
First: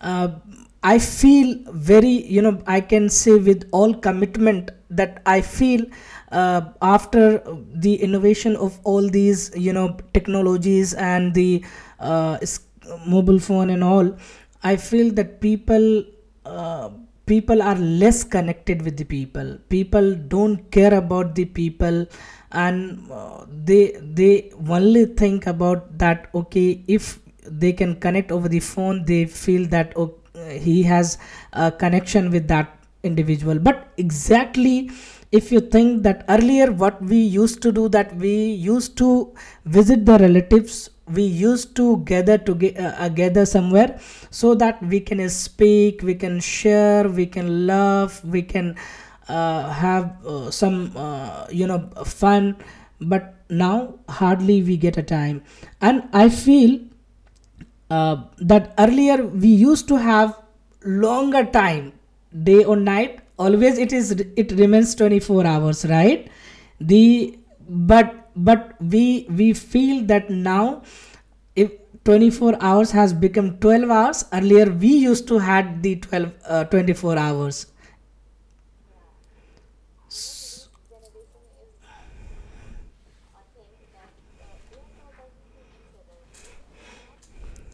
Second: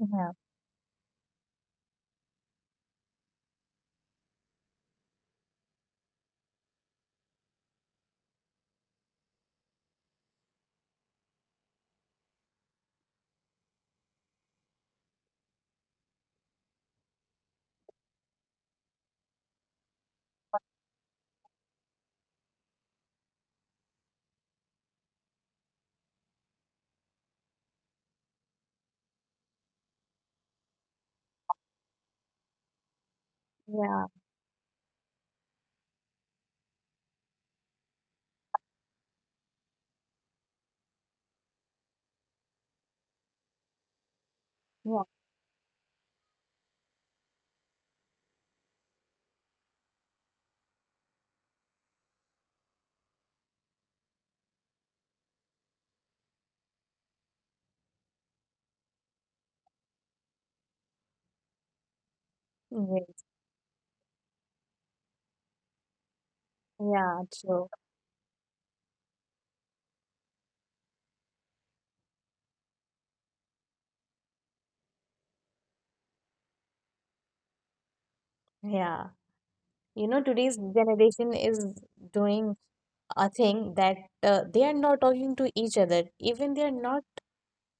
Speaker 2: Uh, I feel, very I can say with all commitment that I feel after the innovation of all these technologies and the uh, s- mobile phone and all, I feel that uh, people are less connected with the people. People don't care about the people. And they they only think about that, okay, if they can connect over the phone, they feel that, oh, he has a connection with that individual, but
Speaker 1: yeah,
Speaker 2: exactly, if you think that earlier what we used to do, that we used to visit the relatives, we used to gather gather somewhere, so that
Speaker 1: yeah,
Speaker 2: we can speak, we can share, we can laugh, we can have some fun. But now hardly we get a time. And I feel that earlier we used to have longer time. Day or
Speaker 1: yes,
Speaker 2: night, always it remains 24 hours, right?
Speaker 1: yeah,
Speaker 2: the
Speaker 1: true.
Speaker 2: but but we we feel that now, if 24 hours has become 12 hours. Earlier we used to had the 12 uh, 24 hours.
Speaker 1: Yeah. Today's generation is doing a thing that they are not talking to each other. Even they are not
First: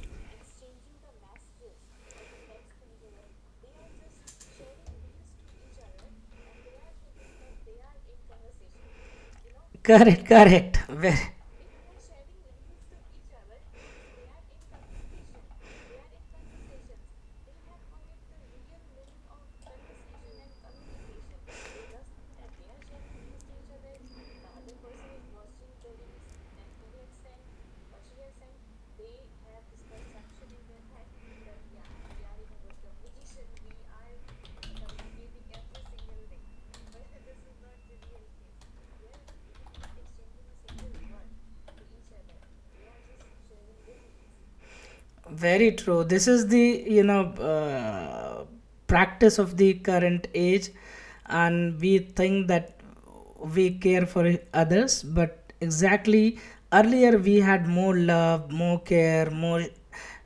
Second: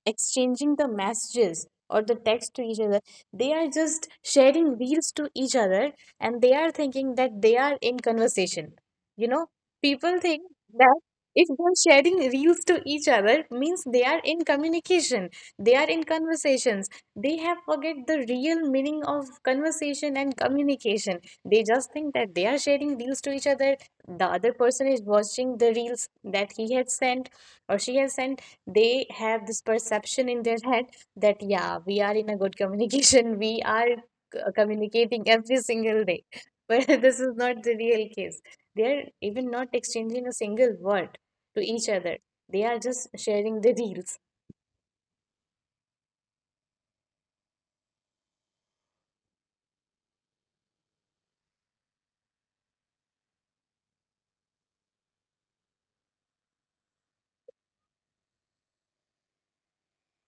Speaker 1: exchanging the messages or the text to each other. They are just sharing reels to each other and they are thinking that they are in conversation. you know People
Speaker 2: Correct,
Speaker 1: think
Speaker 2: correct.
Speaker 1: that if they're sharing reels to each other means they are in communication, they are in conversations. They have forget the real meaning of conversation and communication. They just think that they are sharing reels to each other, the other person is watching the reels that he has sent or she has sent. They have this perception in their head that yeah, we are in a good communication. We are communicating every single day. But this is not the real case. They are even not exchanging a single word to each other. They are just sharing the reels.
Speaker 2: Very true. This is the uh, practice of the current age, and we think that we care for others, but exactly earlier we had more love, more care, more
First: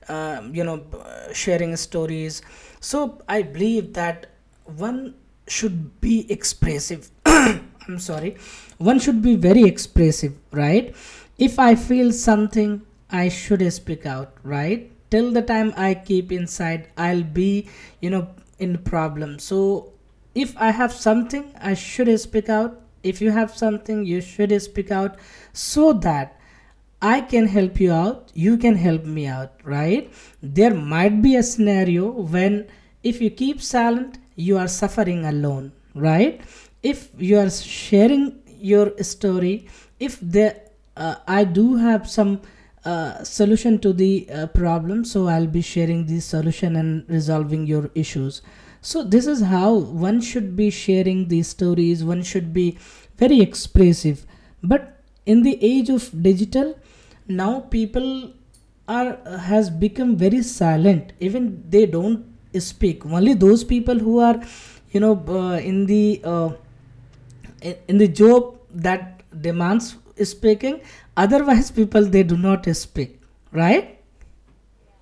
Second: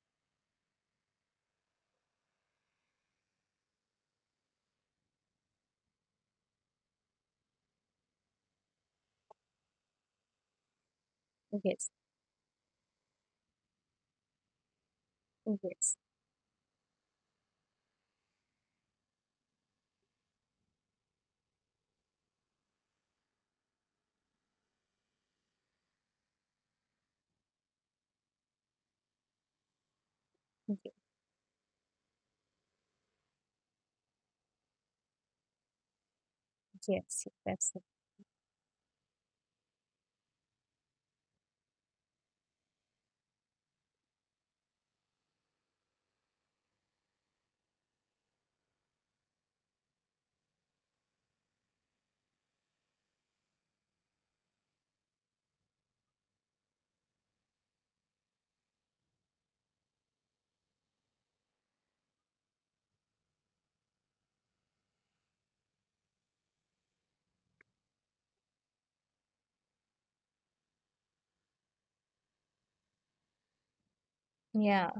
Speaker 2: uh, you know sharing stories. So I believe that one should be expressive. I'm sorry. One should be very expressive, right? If I
Speaker 1: Yes,
Speaker 2: feel something, I should speak out, right? Till the time I
Speaker 1: yes,
Speaker 2: keep inside, I'll be you know in problem, so, if I have something I should speak out, if you have something you should speak out, so that I can help you out, you can help me out, right? There might be a scenario when, if you keep silent, you are suffering alone, right? If
Speaker 1: yes, yes,
Speaker 2: you are
Speaker 1: absolutely.
Speaker 2: sharing your story, if there, I do have some solution to the problem, so I'll be sharing the solution and resolving your issues. So this is how one should be sharing these stories. One should be very expressive. But in the age of digital, now people are has become very silent. Even they don't speak. Only those people who are you know uh, in the uh, in the job that demands speaking, otherwise people, they do not speak, right?
Speaker 1: yeah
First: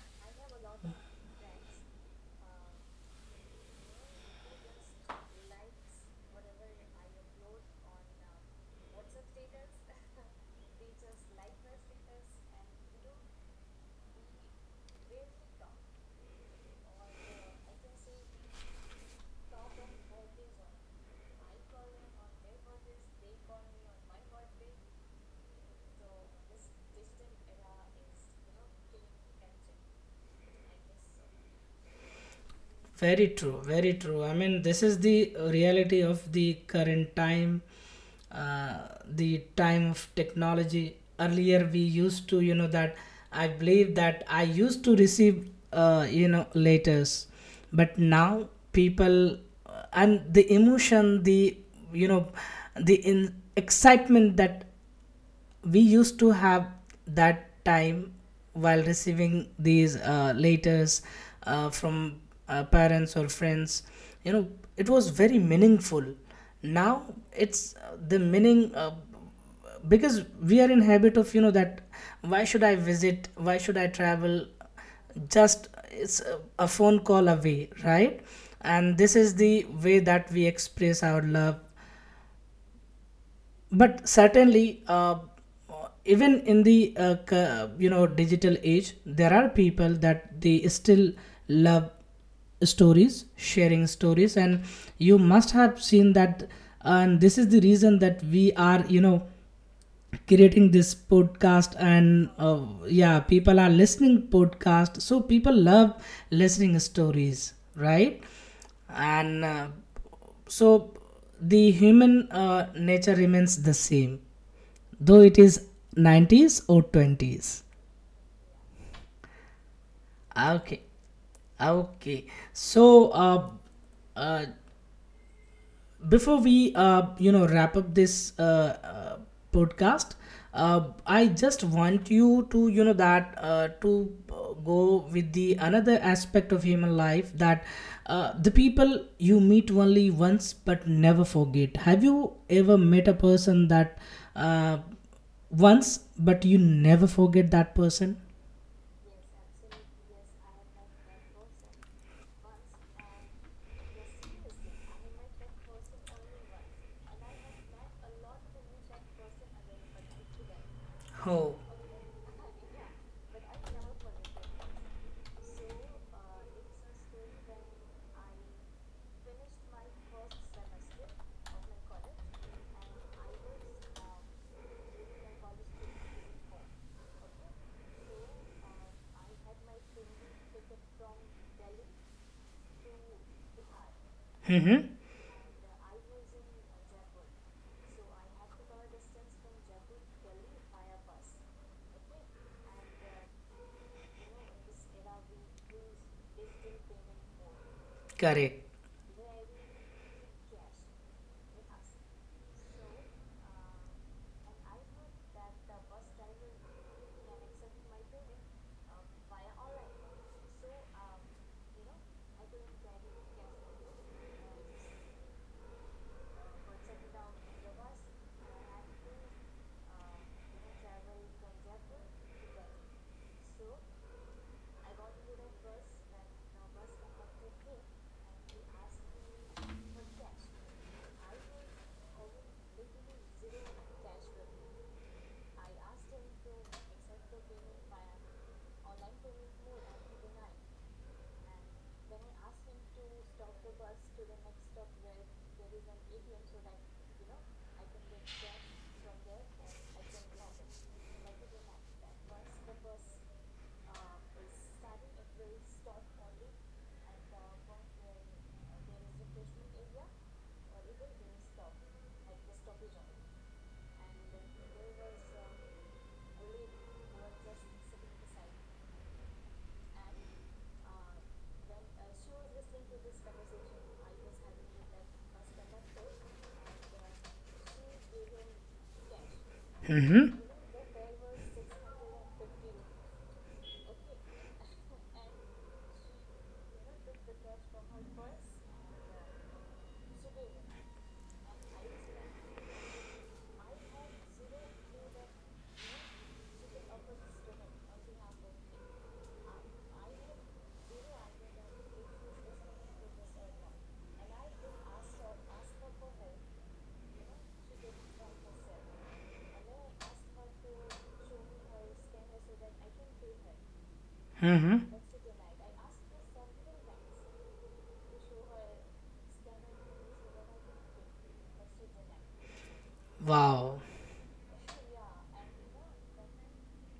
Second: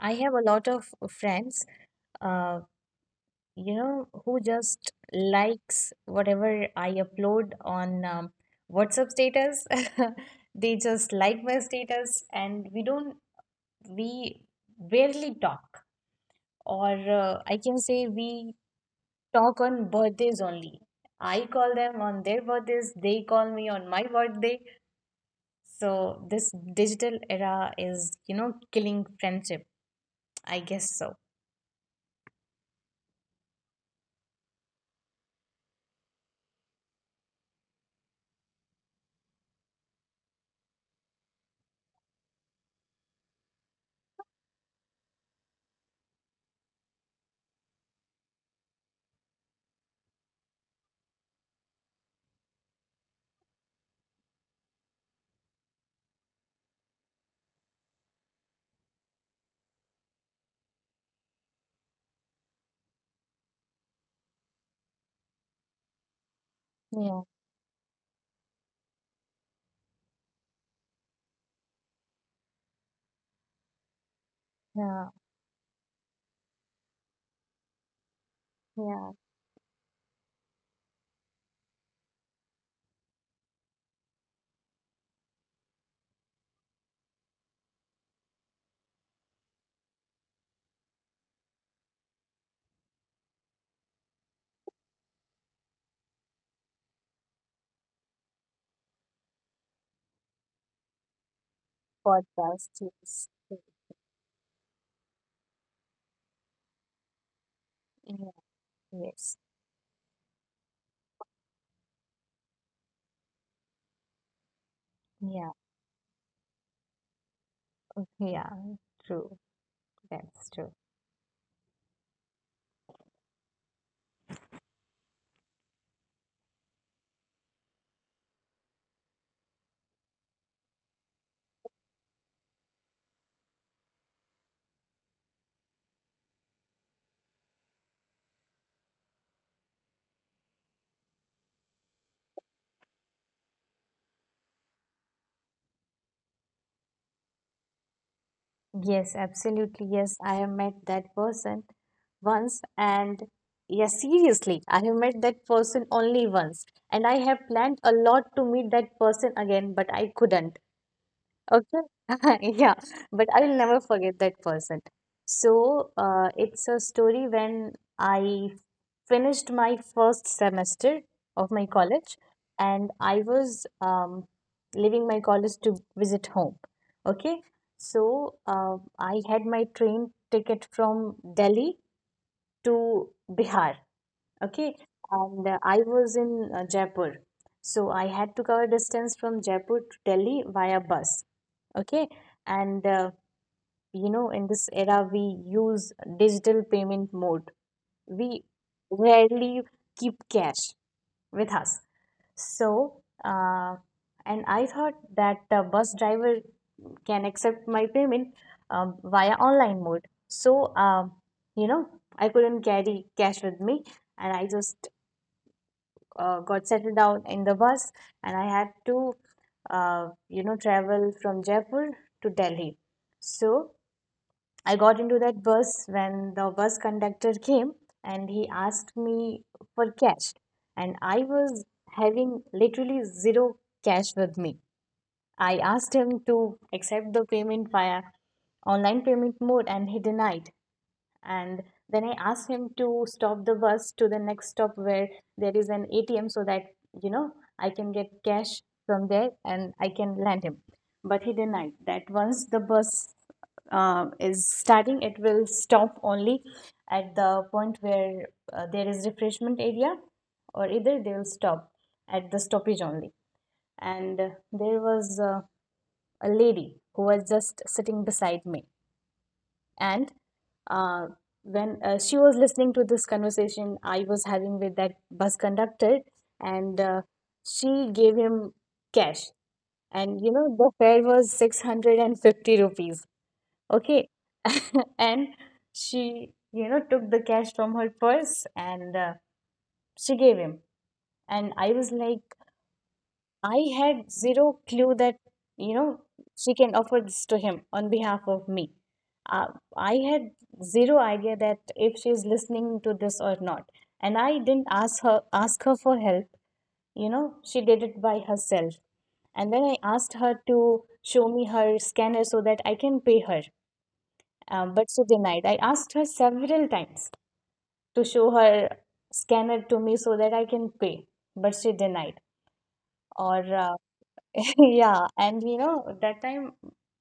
Speaker 1: i have a lot of friends, Uh, who just likes whatever I upload on WhatsApp status. They just like my status, and we don't, we rarely talk, or I can say we talk on birthdays only. I call them on their birthdays, they call me on my birthday. So this digital era is killing friendship. I guess so.
Speaker 2: Very true, very true. I mean, this is the reality of the current time, uh, the time of technology. Earlier, we used to, that I believe that I used to receive, letters, but now people, and the emotion, the you know, the in excitement that we used to have that time, while receiving these letters from parents or friends, you know it was very meaningful. Now
Speaker 1: Yeah,
Speaker 2: it's, the meaning, because we are in habit of, that, why should I visit, why should I travel,
Speaker 1: yeah,
Speaker 2: just it's a phone call away, right? And
Speaker 1: yeah.
Speaker 2: this is the way that we express our love. But certainly even in the digital age, there are people that they still love stories, sharing stories, and you must have seen that. And this is the reason that we are creating this podcast, and
Speaker 1: Podcast,
Speaker 2: yeah,
Speaker 1: yes.
Speaker 2: people are listening podcast, so people love listening stories, right?
Speaker 1: Yeah, yes.
Speaker 2: And so the human nature remains the same, though it
Speaker 1: Yeah,
Speaker 2: is 90s or 20s.
Speaker 1: yeah, true. That's true.
Speaker 2: Okay, okay. So uh, before we, wrap up this podcast, I just want you to, you know, that to go with the another aspect of human life, that the people you meet only once but never forget. Have you ever met a person that, uh, once, but you never forget that person?
Speaker 1: Yes, absolutely. Yes, I have met that person once, and yes, seriously, I have met that person only once, and I have planned a lot to meet that person again, but I couldn't.
Speaker 2: Oh.
Speaker 1: Okay. Yeah, but I'll never forget that person. So, it's a story when I finished my first semester of my college, and I was leaving my college to visit home. Okay. So, I had my train ticket from Delhi to Bihar. Okay.
Speaker 2: Mm-hmm.
Speaker 1: And I was in Jaipur. So, I had to cover distance from Jaipur to Delhi via bus. Okay. And in this era we use digital payment mode. We
Speaker 2: Correct.
Speaker 1: rarely keep cash with us. So, and I thought that the bus driver can accept my payment via online mode. So you know I couldn't carry cash with me, and I just got settled down in the bus, and I had to travel from Jaipur to Delhi. So I got into that bus when the bus conductor came and he asked me for cash. And I was having literally zero cash with me. I asked him to accept the payment via online payment mode, and he denied. And then I asked him to stop the bus to the next stop where there is an ATM so that, you know, I can get cash from there and I can lend him. But he denied that once the bus is starting, it will stop only at the point where there is refreshment area, or either they will stop at the stoppage only. And there was a lady who was just sitting beside me, and uh, when she was listening to this conversation I was having with that bus conductor, and she gave him cash. And you
Speaker 2: Mm-hmm.
Speaker 1: know, the fare was 650 rupees. Okay. And she took the cash from her purse, and she gave him. And I was like, I had zero clue that, you know, she can offer this to him on behalf of me. Uh, I had zero idea that if she's listening to this or not. And I didn't ask her for help. She did it by herself. And then I asked her to show me her scanner so that I can pay her. Um,
Speaker 2: Mm-hmm.
Speaker 1: but she denied. I asked her several times to show her scanner to me so that I can pay, but she denied. Or,
Speaker 2: Wow.
Speaker 1: yeah, and that time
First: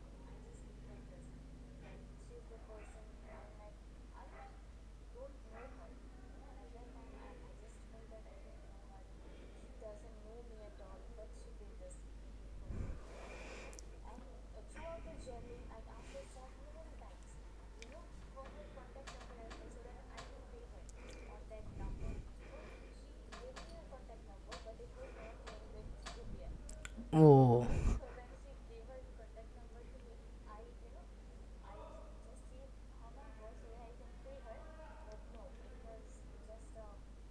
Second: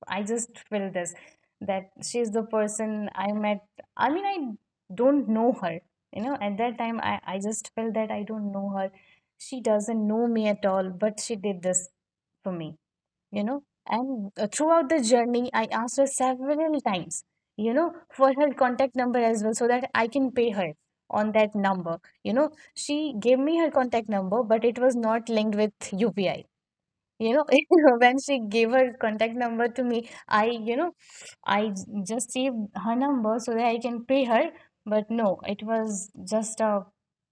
Speaker 1: I just feel this that she's the person I met. I mean, I don't know her. At that time, I just felt that I don't know her. She doesn't know me at all, but she did this for me. And throughout the journey, I asked her several times you know for her contact number as well so that I can pay her on that number you know she gave me her contact number, but it was not linked with UPI. you know
Speaker 2: Oh.
Speaker 1: when she gave her contact number to me, I you know I j- just saved her number so that I can pay her, but no, it was just a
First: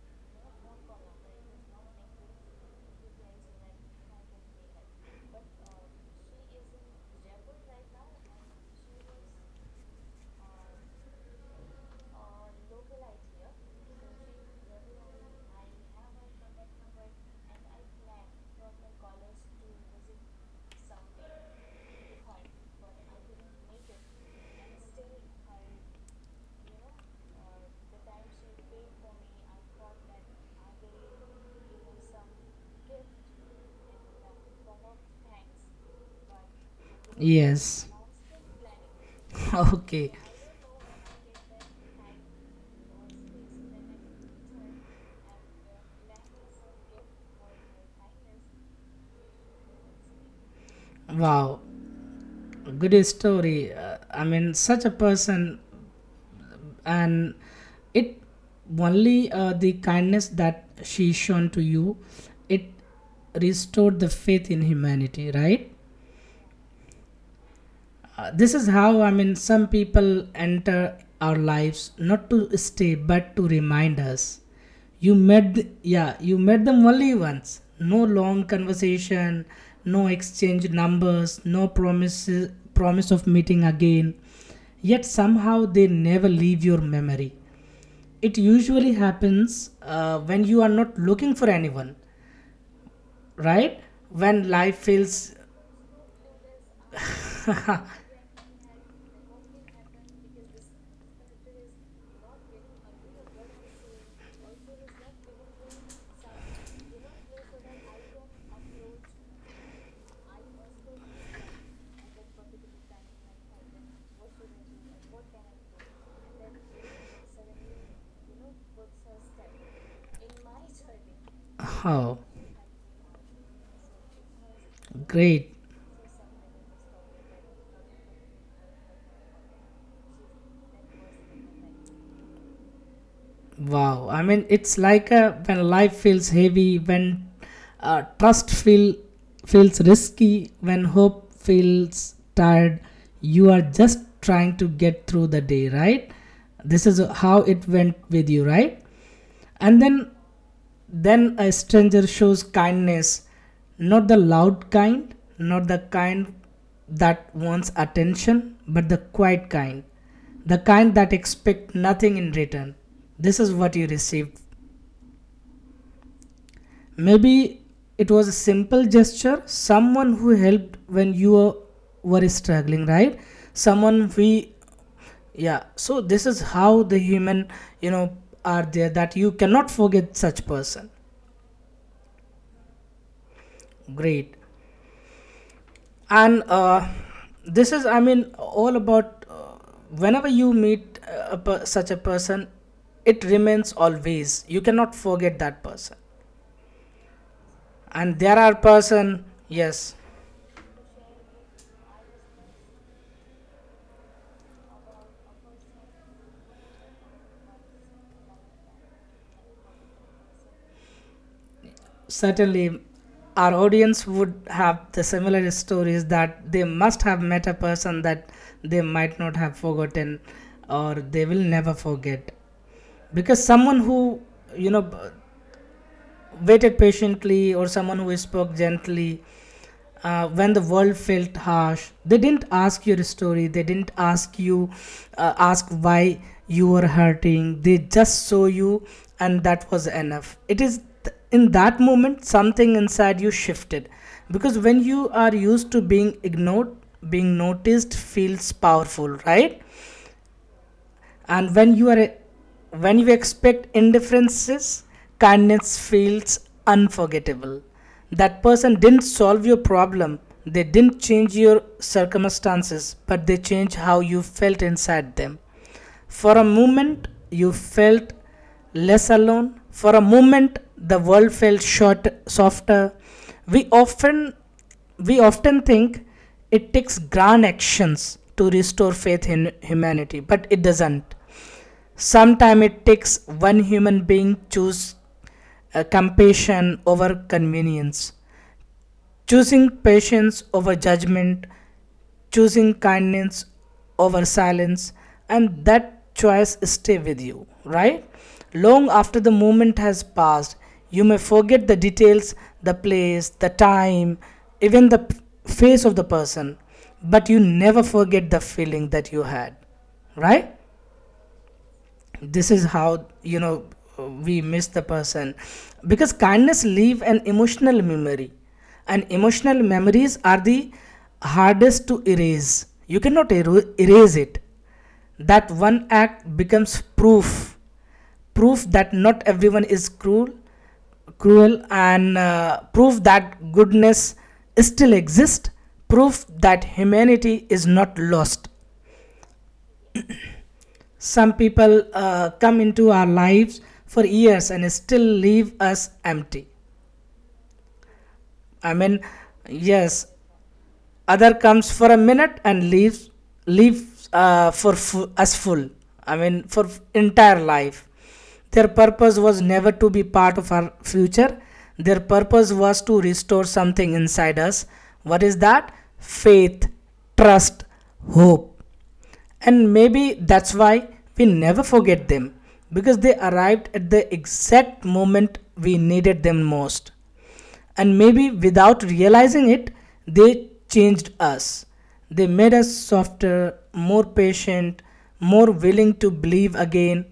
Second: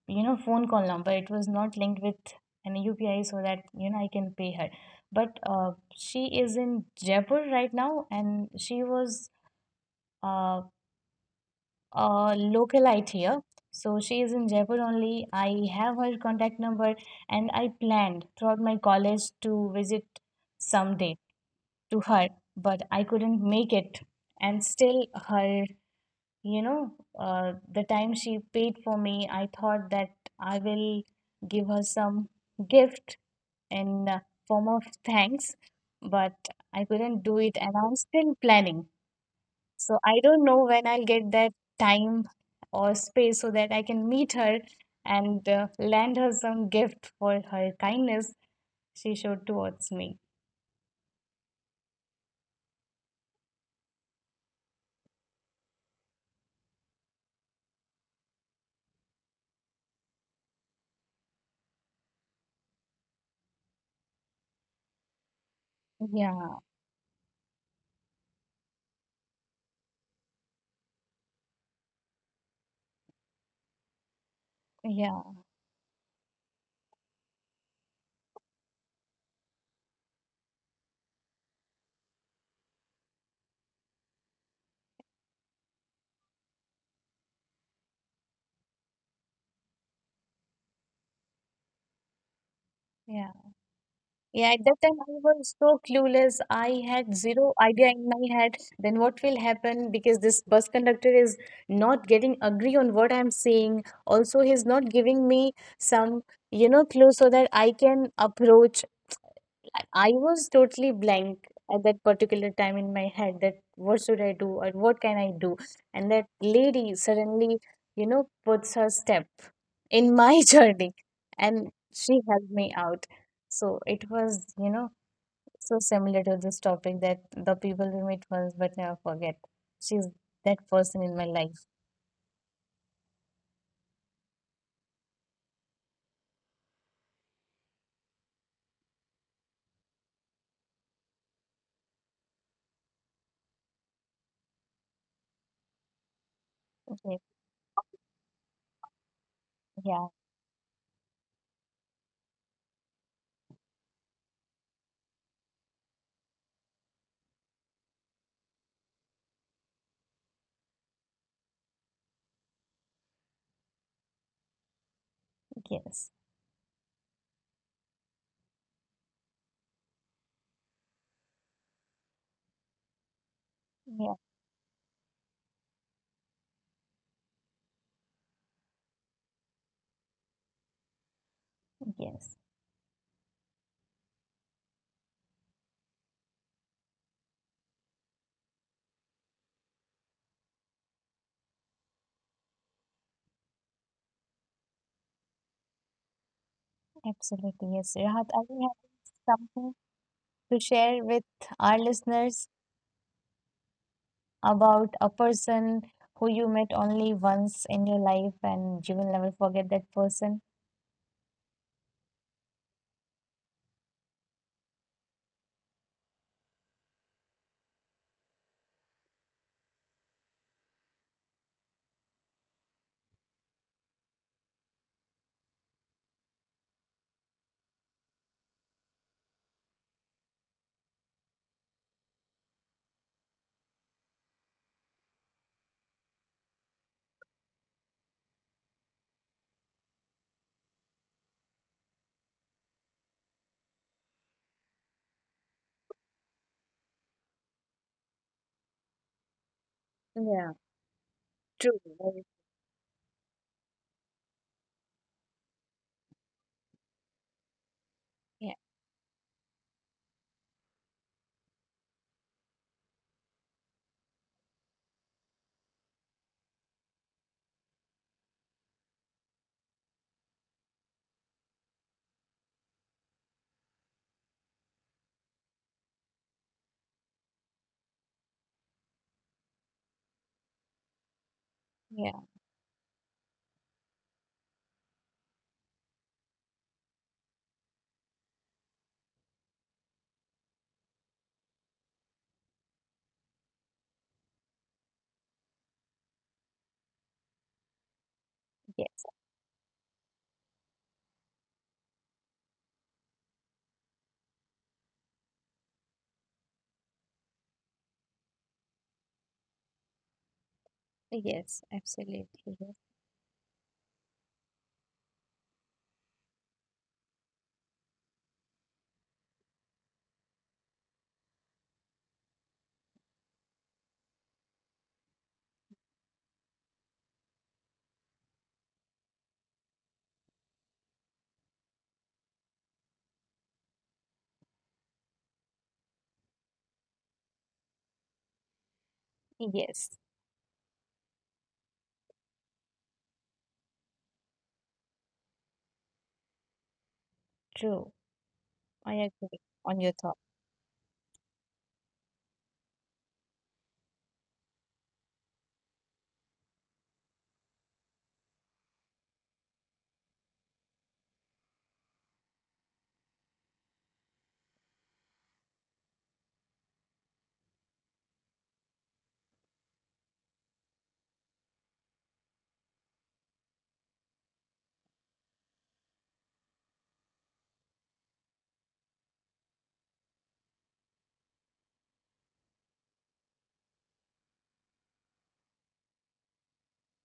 Speaker 1: phone call number. It was not linked with an UPI so that I can pay her. But she is in Jaipur right now, and she was uh, a localite here. So she is in Jaipur only. I have her contact number, and I planned throughout my college to visit someday to her, but I couldn't make it, and still her, you know, the time she paid for me, I thought that I will give her some gift in form of thanks, but I couldn't do it, and
Speaker 2: Yes.
Speaker 1: I'm still planning. So
Speaker 2: Okay.
Speaker 1: I don't know when I'll get that time or space so that I can meet her and land her some gift for her kindness she showed towards me.
Speaker 2: Wow. Good story. I mean, such a person, and it only the kindness that she shown to you, it restored the faith in humanity, right?
Speaker 1: Yeah,
Speaker 2: This is how, I mean, some people enter our lives, not to stay but to remind us. you
Speaker 1: yeah,
Speaker 2: met the, yeah, you met them only once. No long conversation, no exchange numbers, no promise of meeting again. Yet somehow they never leave your memory. It usually happens when you are not looking for anyone,
Speaker 1: yeah.
Speaker 2: right? When
Speaker 1: Yeah, at
Speaker 2: life
Speaker 1: that time I
Speaker 2: feels.
Speaker 1: was so clueless. I had zero idea in my head then what will happen because this bus conductor is not getting agree on what I'm saying. Also, he's not giving me some clue so that I can approach. I was totally blank at that particular time in my head that what should I do or what can I do? And that lady suddenly puts her step in my journey, and
Speaker 2: Oh,
Speaker 1: she helped me out. So it was, you know,
Speaker 2: great.
Speaker 1: so similar to this topic that the people we meet once but never forget. She's that person in my life.
Speaker 2: Wow. I mean, it's like, when life feels heavy, when trust feels risky, when hope feels tired, you are just trying to get through the day, right? This is
Speaker 1: Okay.
Speaker 2: how it went with you, right? And then.
Speaker 1: Yeah,
Speaker 2: Then a stranger shows kindness, not the loud kind, not the kind that wants attention, but the quiet kind, the kind that expect nothing in return. This is what you received.
Speaker 1: yes.
Speaker 2: Maybe it was a simple gesture, someone who helped when you were struggling, right?
Speaker 1: Yeah,
Speaker 2: Someone we Yeah, so this is how the human, you know are there that you cannot forget such person.
Speaker 1: yes.
Speaker 2: Great. And this is, I mean, all about, whenever you meet such a person, it remains always, you cannot forget that person.
Speaker 1: Absolutely, yes.
Speaker 2: And
Speaker 1: Rahat,
Speaker 2: there
Speaker 1: I
Speaker 2: are
Speaker 1: think you
Speaker 2: person,
Speaker 1: have something
Speaker 2: yes.
Speaker 1: to share with our listeners about a person who you met only once in your life and you will never forget that person.
Speaker 2: Certainly our audience would have the similar stories, that they must have met a person that they might not have forgotten, or they will never forget. Because someone who, you know waited patiently, or someone who spoke gently, when the world felt harsh, they didn't ask your story, they didn't ask why you were hurting, they just saw you. And that was enough. In that moment, something inside you shifted. Because when you are used to being ignored, being noticed feels powerful, right?
Speaker 1: Yeah,
Speaker 2: And when
Speaker 1: true.
Speaker 2: you are when you expect indifferences, kindness feels unforgettable. That
Speaker 1: Yeah,
Speaker 2: person didn't solve your problem, they didn't change your circumstances, but they changed how you felt inside them. For a moment you felt less alone. For a moment, the world felt short softer. We often we often think it takes grand actions to restore faith in humanity, but it doesn't.
Speaker 1: yeah,
Speaker 2: Sometimes it takes one human being choose compassion over convenience, choosing patience over judgment, choosing kindness over silence. And that choice stay with you, right, long
Speaker 1: yes,
Speaker 2: after the moment has passed. You may forget the details, the place, the time, even the face of the person. But you never forget the feeling that you had, right?
Speaker 1: yes, absolutely.
Speaker 2: This is how, we miss the person, because kindness leave an emotional memory. And emotional memories are the hardest to erase, you cannot erase it. That one act becomes proof. Proof that not everyone is cruel. Cruel. And proof that goodness still exists. Proof that humanity is not lost.
Speaker 1: Yes, yes,
Speaker 2: Some people come into our lives for years and still leave us empty.
Speaker 1: true.
Speaker 2: I
Speaker 1: I
Speaker 2: mean,
Speaker 1: agree on your
Speaker 2: yes,
Speaker 1: thought.
Speaker 2: other comes for a minute and leaves us full. I mean, for entire life. Their purpose was never to be part of our future. Their purpose was to restore something inside us. What is that? Faith, trust, hope. And maybe that's why we never forget them, because they arrived at the exact moment we needed them most. And maybe without realizing it, they changed us. They made us softer, more patient, more willing to believe again.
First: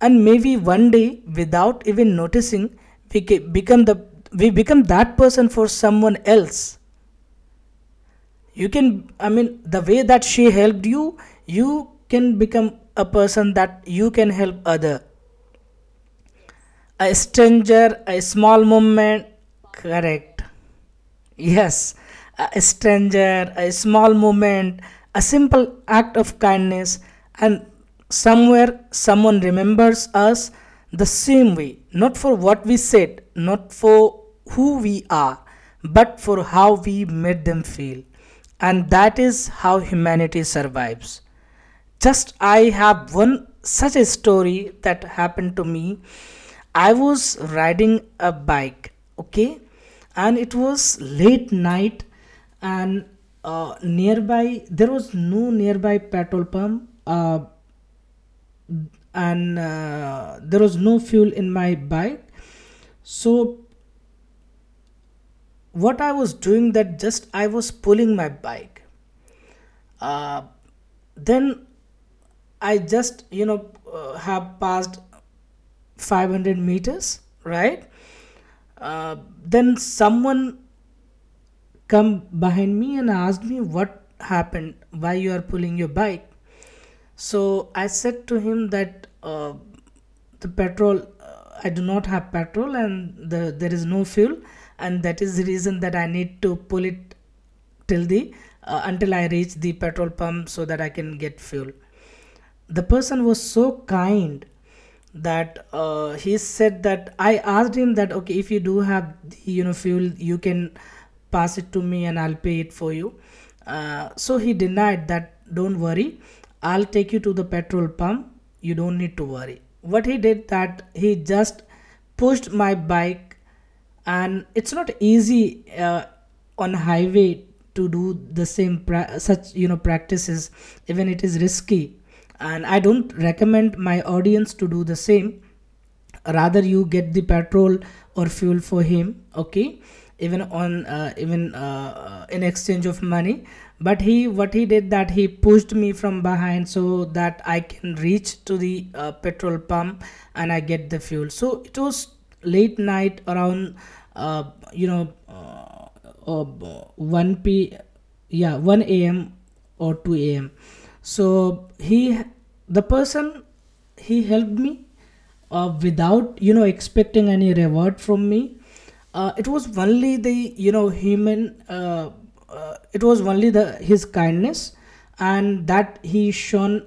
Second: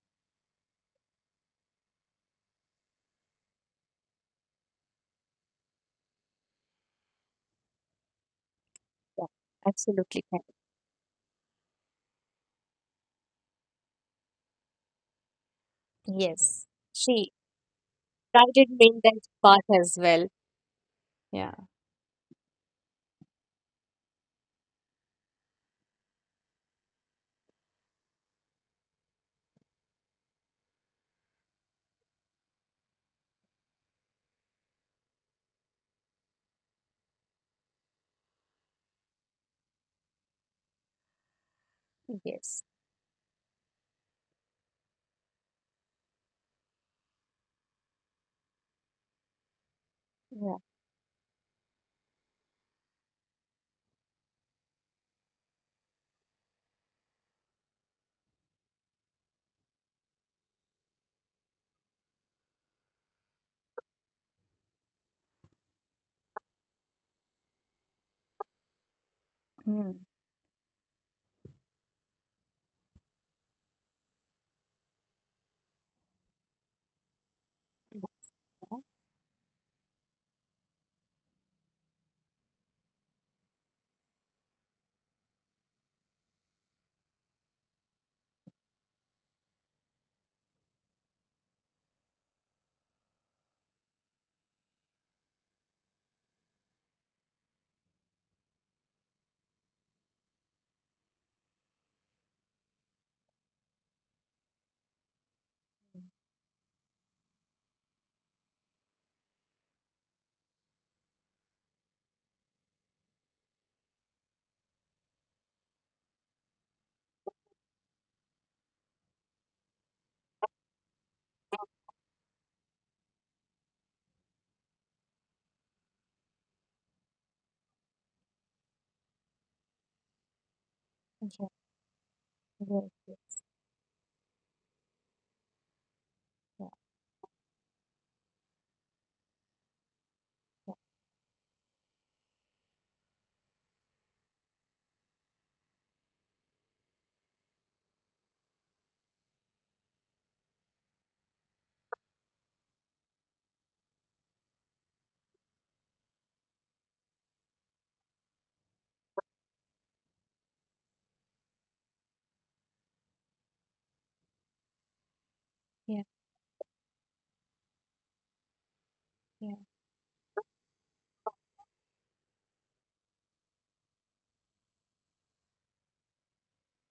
Speaker 2: And maybe one day, without even noticing, we ca- become the we become that person for someone else. You can
Speaker 1: Yeah,
Speaker 2: I mean, the way
Speaker 1: absolutely.
Speaker 2: that she helped you can become a person that you can help other.
Speaker 1: Yes,
Speaker 2: A
Speaker 1: she
Speaker 2: stranger, a
Speaker 1: guided
Speaker 2: small
Speaker 1: me in that
Speaker 2: moment.
Speaker 1: path as well.
Speaker 2: Correct.
Speaker 1: Yeah.
Speaker 2: Yes, a stranger, a small moment, a simple act of kindness, and somewhere someone remembers us the same way, not for what we said, not for who we are, but for how we made them feel. And that is how humanity survives. Just
Speaker 1: Yes.
Speaker 2: I have one such a story that happened to me. I was riding a bike, okay, and
Speaker 1: Yeah.
Speaker 2: it was late night, and nearby there was no nearby petrol pump, and there was no fuel in my bike. So what I was doing that just I was pulling my bike.
Speaker 1: Hmm.
Speaker 2: Uh, then I just have passed 500 meters, right?
Speaker 1: Yeah.
Speaker 2: Uh, then someone come behind me and asked me what happened, why you are pulling your bike. So I said to him that the petrol, I do not have petrol and there is no fuel, and that is the reason that I need to pull it till the until I reach the petrol pump so that I can get fuel. The person was so kind that he said that I asked him that okay if you do have the fuel you can pass it to me and I'll pay it for you. So he denied that don't worry, I'll take you to the petrol pump, you don't need to worry. What he did that he just pushed my bike, and it's not easy on highway to do the same such practices. Even it is risky, and
Speaker 1: Yeah.
Speaker 2: I
Speaker 1: Yeah.
Speaker 2: don't recommend my audience to do the same, rather
Speaker 1: Yeah.
Speaker 2: you get the petrol or fuel for him, okay, even on even in exchange of money. But he, what he did that he pushed me from behind so that I can reach to the petrol pump and I get the fuel. So it was late night around uh, you know uh, uh, 1 p, yeah, 1 a.m or 2 a.m. So he, the person, he helped me
Speaker 1: Yeah.
Speaker 2: without expecting any reward from me. It
Speaker 1: Yeah.
Speaker 2: was only the human it was only the his kindness and that he shown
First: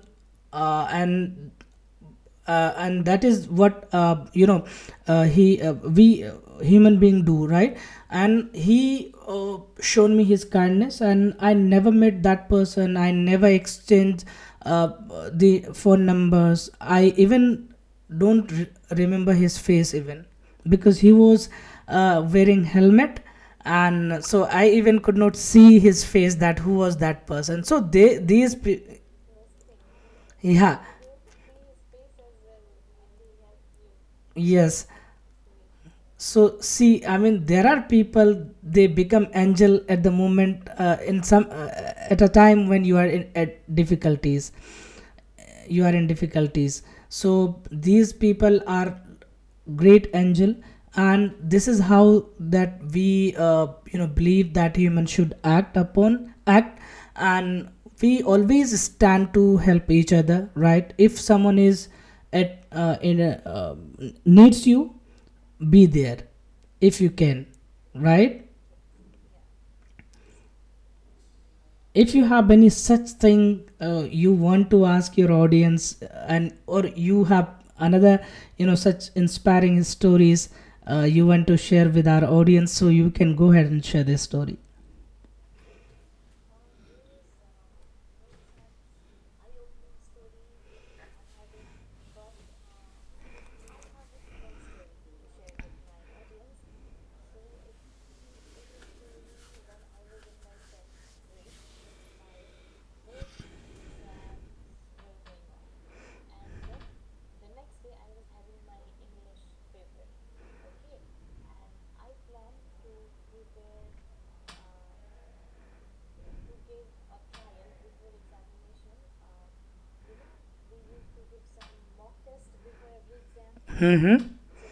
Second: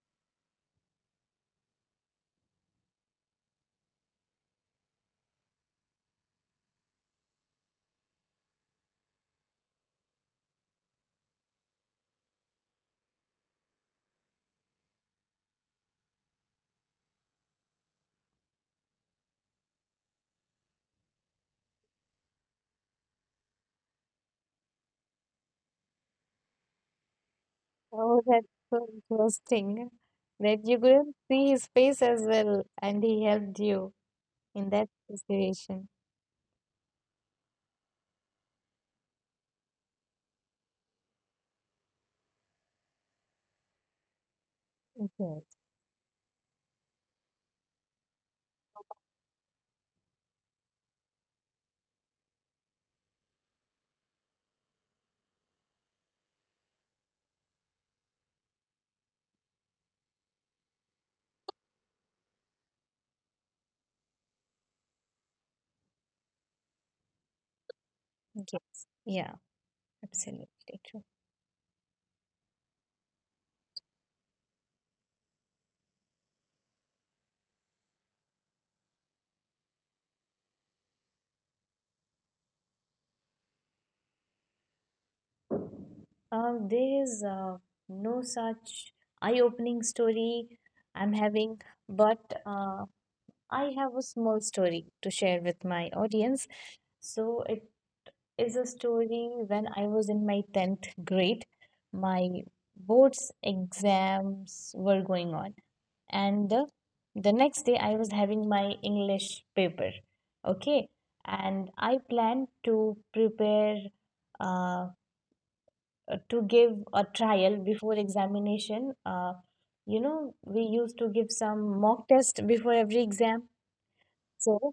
Speaker 2: uh, and and that is what you know he we human being do, right? And he shown me his kindness, and I never met that person, I never exchanged uh, the phone numbers. I even don't re- remember his face even, because he was wearing helmet, and so I even could not see his face that who was that person. So they,
Speaker 1: Oh, that's
Speaker 2: these
Speaker 1: so interesting that you
Speaker 2: yeah,
Speaker 1: couldn't see his face as well, and he helped you in
Speaker 2: yes.
Speaker 1: that situation.
Speaker 2: So see, I mean, there are people they become angel at the moment in some at a time when you are in at difficulties,
Speaker 1: Yes.
Speaker 2: you are in difficulties. So these people are great angel, and this is how that we believe that human should act upon act, and we always stand to help each other, right? If someone is at in needs you, be there if you can, right?
Speaker 1: Yes. Yeah. Absolutely true.
Speaker 2: If you have any such thing you want to ask your audience and or you have another such inspiring stories, you want to share with our audience, so you can go ahead and share this story.
Speaker 1: There is no such eye-opening story I'm having, but uh, I have a small story to share with my audience. So it is a story when I was in my 10th grade. My board's exams were going on, and the next day I was having my English paper. Okay, and I planned to prepare uh, to give a trial before examination. We used to give some mock test before every exam.
Speaker 2: Mm-hmm.
Speaker 1: So,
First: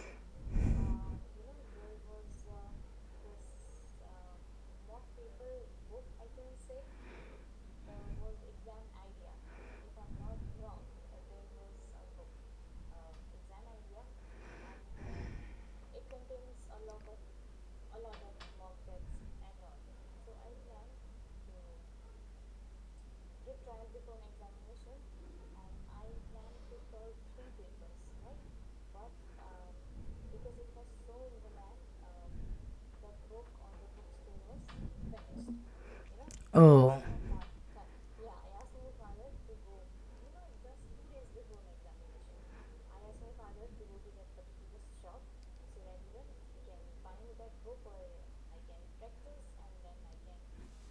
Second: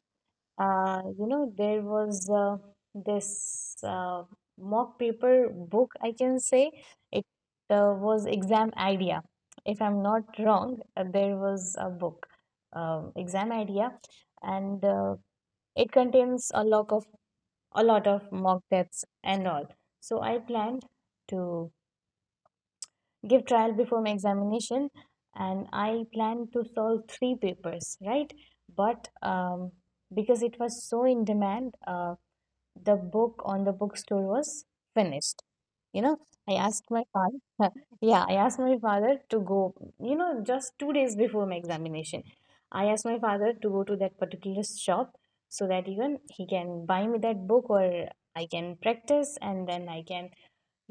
Speaker 1: there was this mock paper book, I can say. It was Exam Idea. If I'm not wrong, there was a book, Exam Idea, and it contains a lot of mock tests and all. So I planned to give trial before my examination, and I planned to solve three papers, right? But because it was so in demand, the book on the bookstore was finished you know i asked my father. Yeah, I asked my father to go, just 2 days before my examination. I asked my father to go to that particular shop
Speaker 2: Oh!
Speaker 1: so that even he can buy me that book, or I can practice, and then I can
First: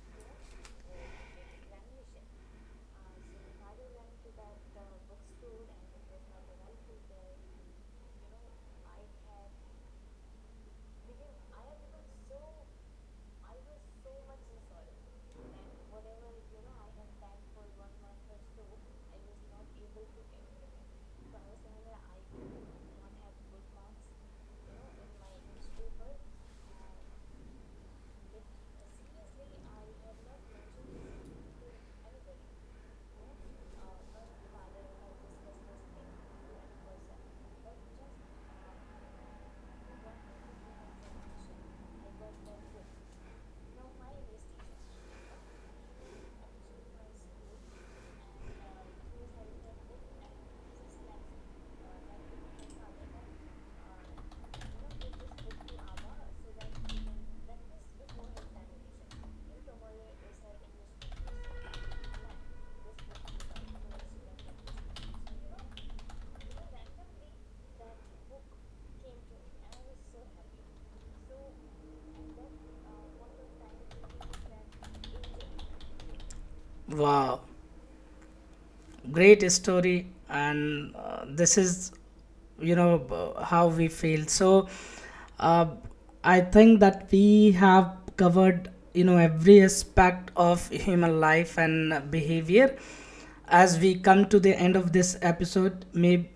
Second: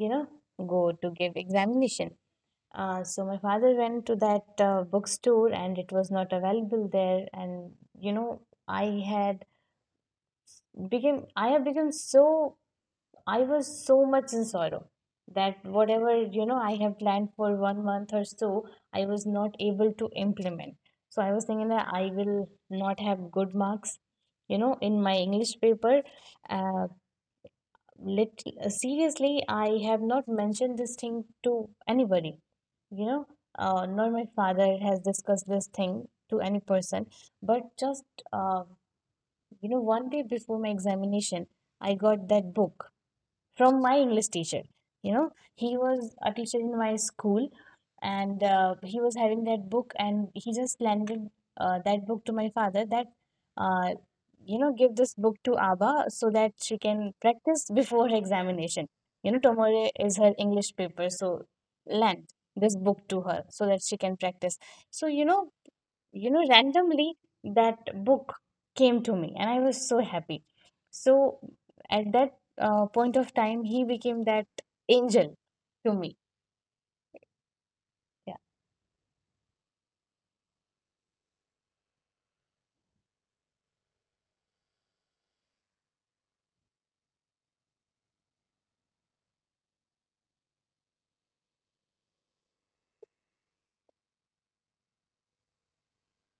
Speaker 1: you know go to give examination. So my father went to that bookstore, and it was not available there, and you know I had I have become so, I was so much in sorrow that whatever I have planned for one month or so I was not able to implement. So I was thinking that I will not have good marks in my English paper. uh, lit- Seriously, I have not mentioned this thing to anybody you know uh, not my father has discussed this thing to any person. But just uh, one day before my examination, I got that book from my English teacher. You know, he was a teacher in my school, and he was having that book, and he just landed that book to my father that, uh, give this book to Abba so that she can practice before her examination. You know, tomorrow is her English paper, so land this book to her so that she can practice. So, randomly that book came to me, and I was so happy. So at that point of time, he became that angel to me.
Speaker 2: Wow!
Speaker 1: Yeah.
Speaker 2: Great story, and this is how we feel. So uh, I think that we have covered every aspect of human life and behavior. As we come to the end of this episode,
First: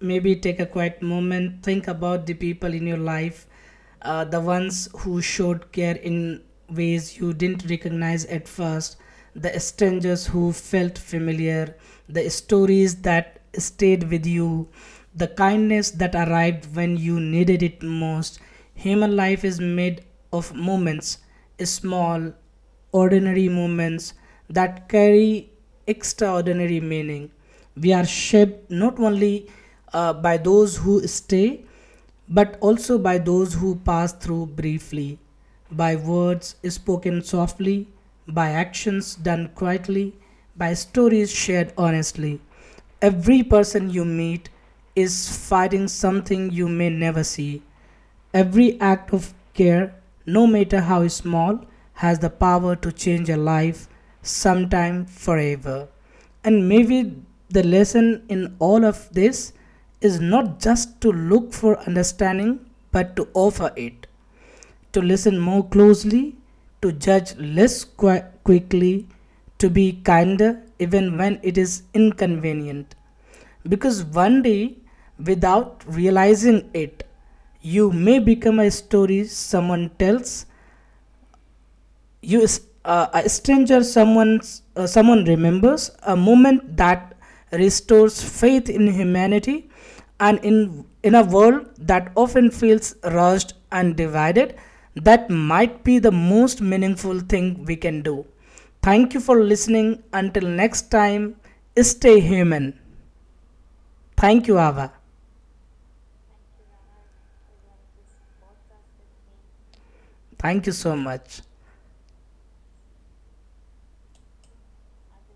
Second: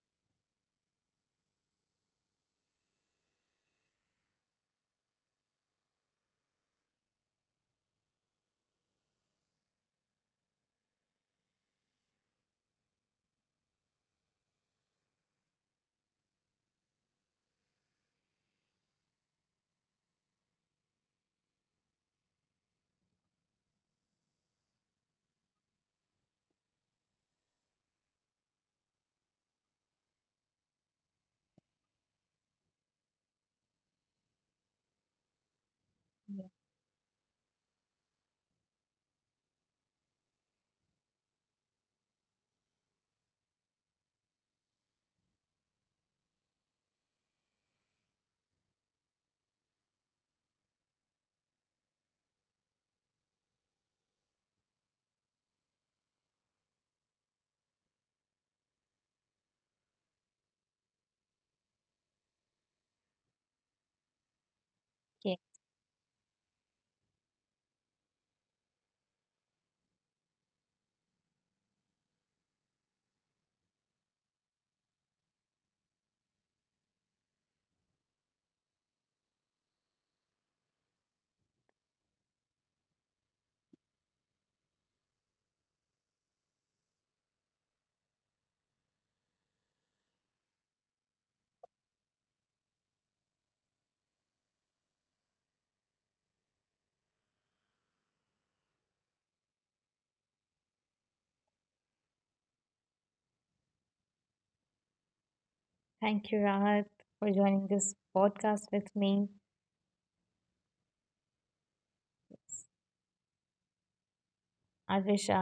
Speaker 2: maybe take a quiet moment, think about the people in your life, the ones who showed care in ways you didn't recognize at first, the strangers who felt familiar, the stories that stayed with you, the kindness that arrived when you needed it most. Human life is made of moments, small, ordinary moments that carry extraordinary meaning. We are shaped not only by those who stay, but also by those who pass through briefly, by words spoken softly, by actions done quietly, by stories shared honestly. Every person you meet is fighting something you may never see. Every act of care, no matter how small, has the power to change a life, sometime forever. And maybe the lesson in all of this is not just to look for understanding, but to offer it, to listen
Speaker 1: Okay.
Speaker 2: more closely, to judge quickly, to be kinder even when it is inconvenient. Because one day, without realizing it, you may become a story someone tells you, a stranger, someone remembers, a moment that restores faith in humanity and in a world that often feels rushed and divided, that might be the most meaningful thing we can do. Thank you for listening. Until next time, stay human. Thank you, Ava.
Speaker 1: Thank you, Rahat, for joining this podcast with me.
Speaker 2: Thank you so much.
Speaker 1: I wish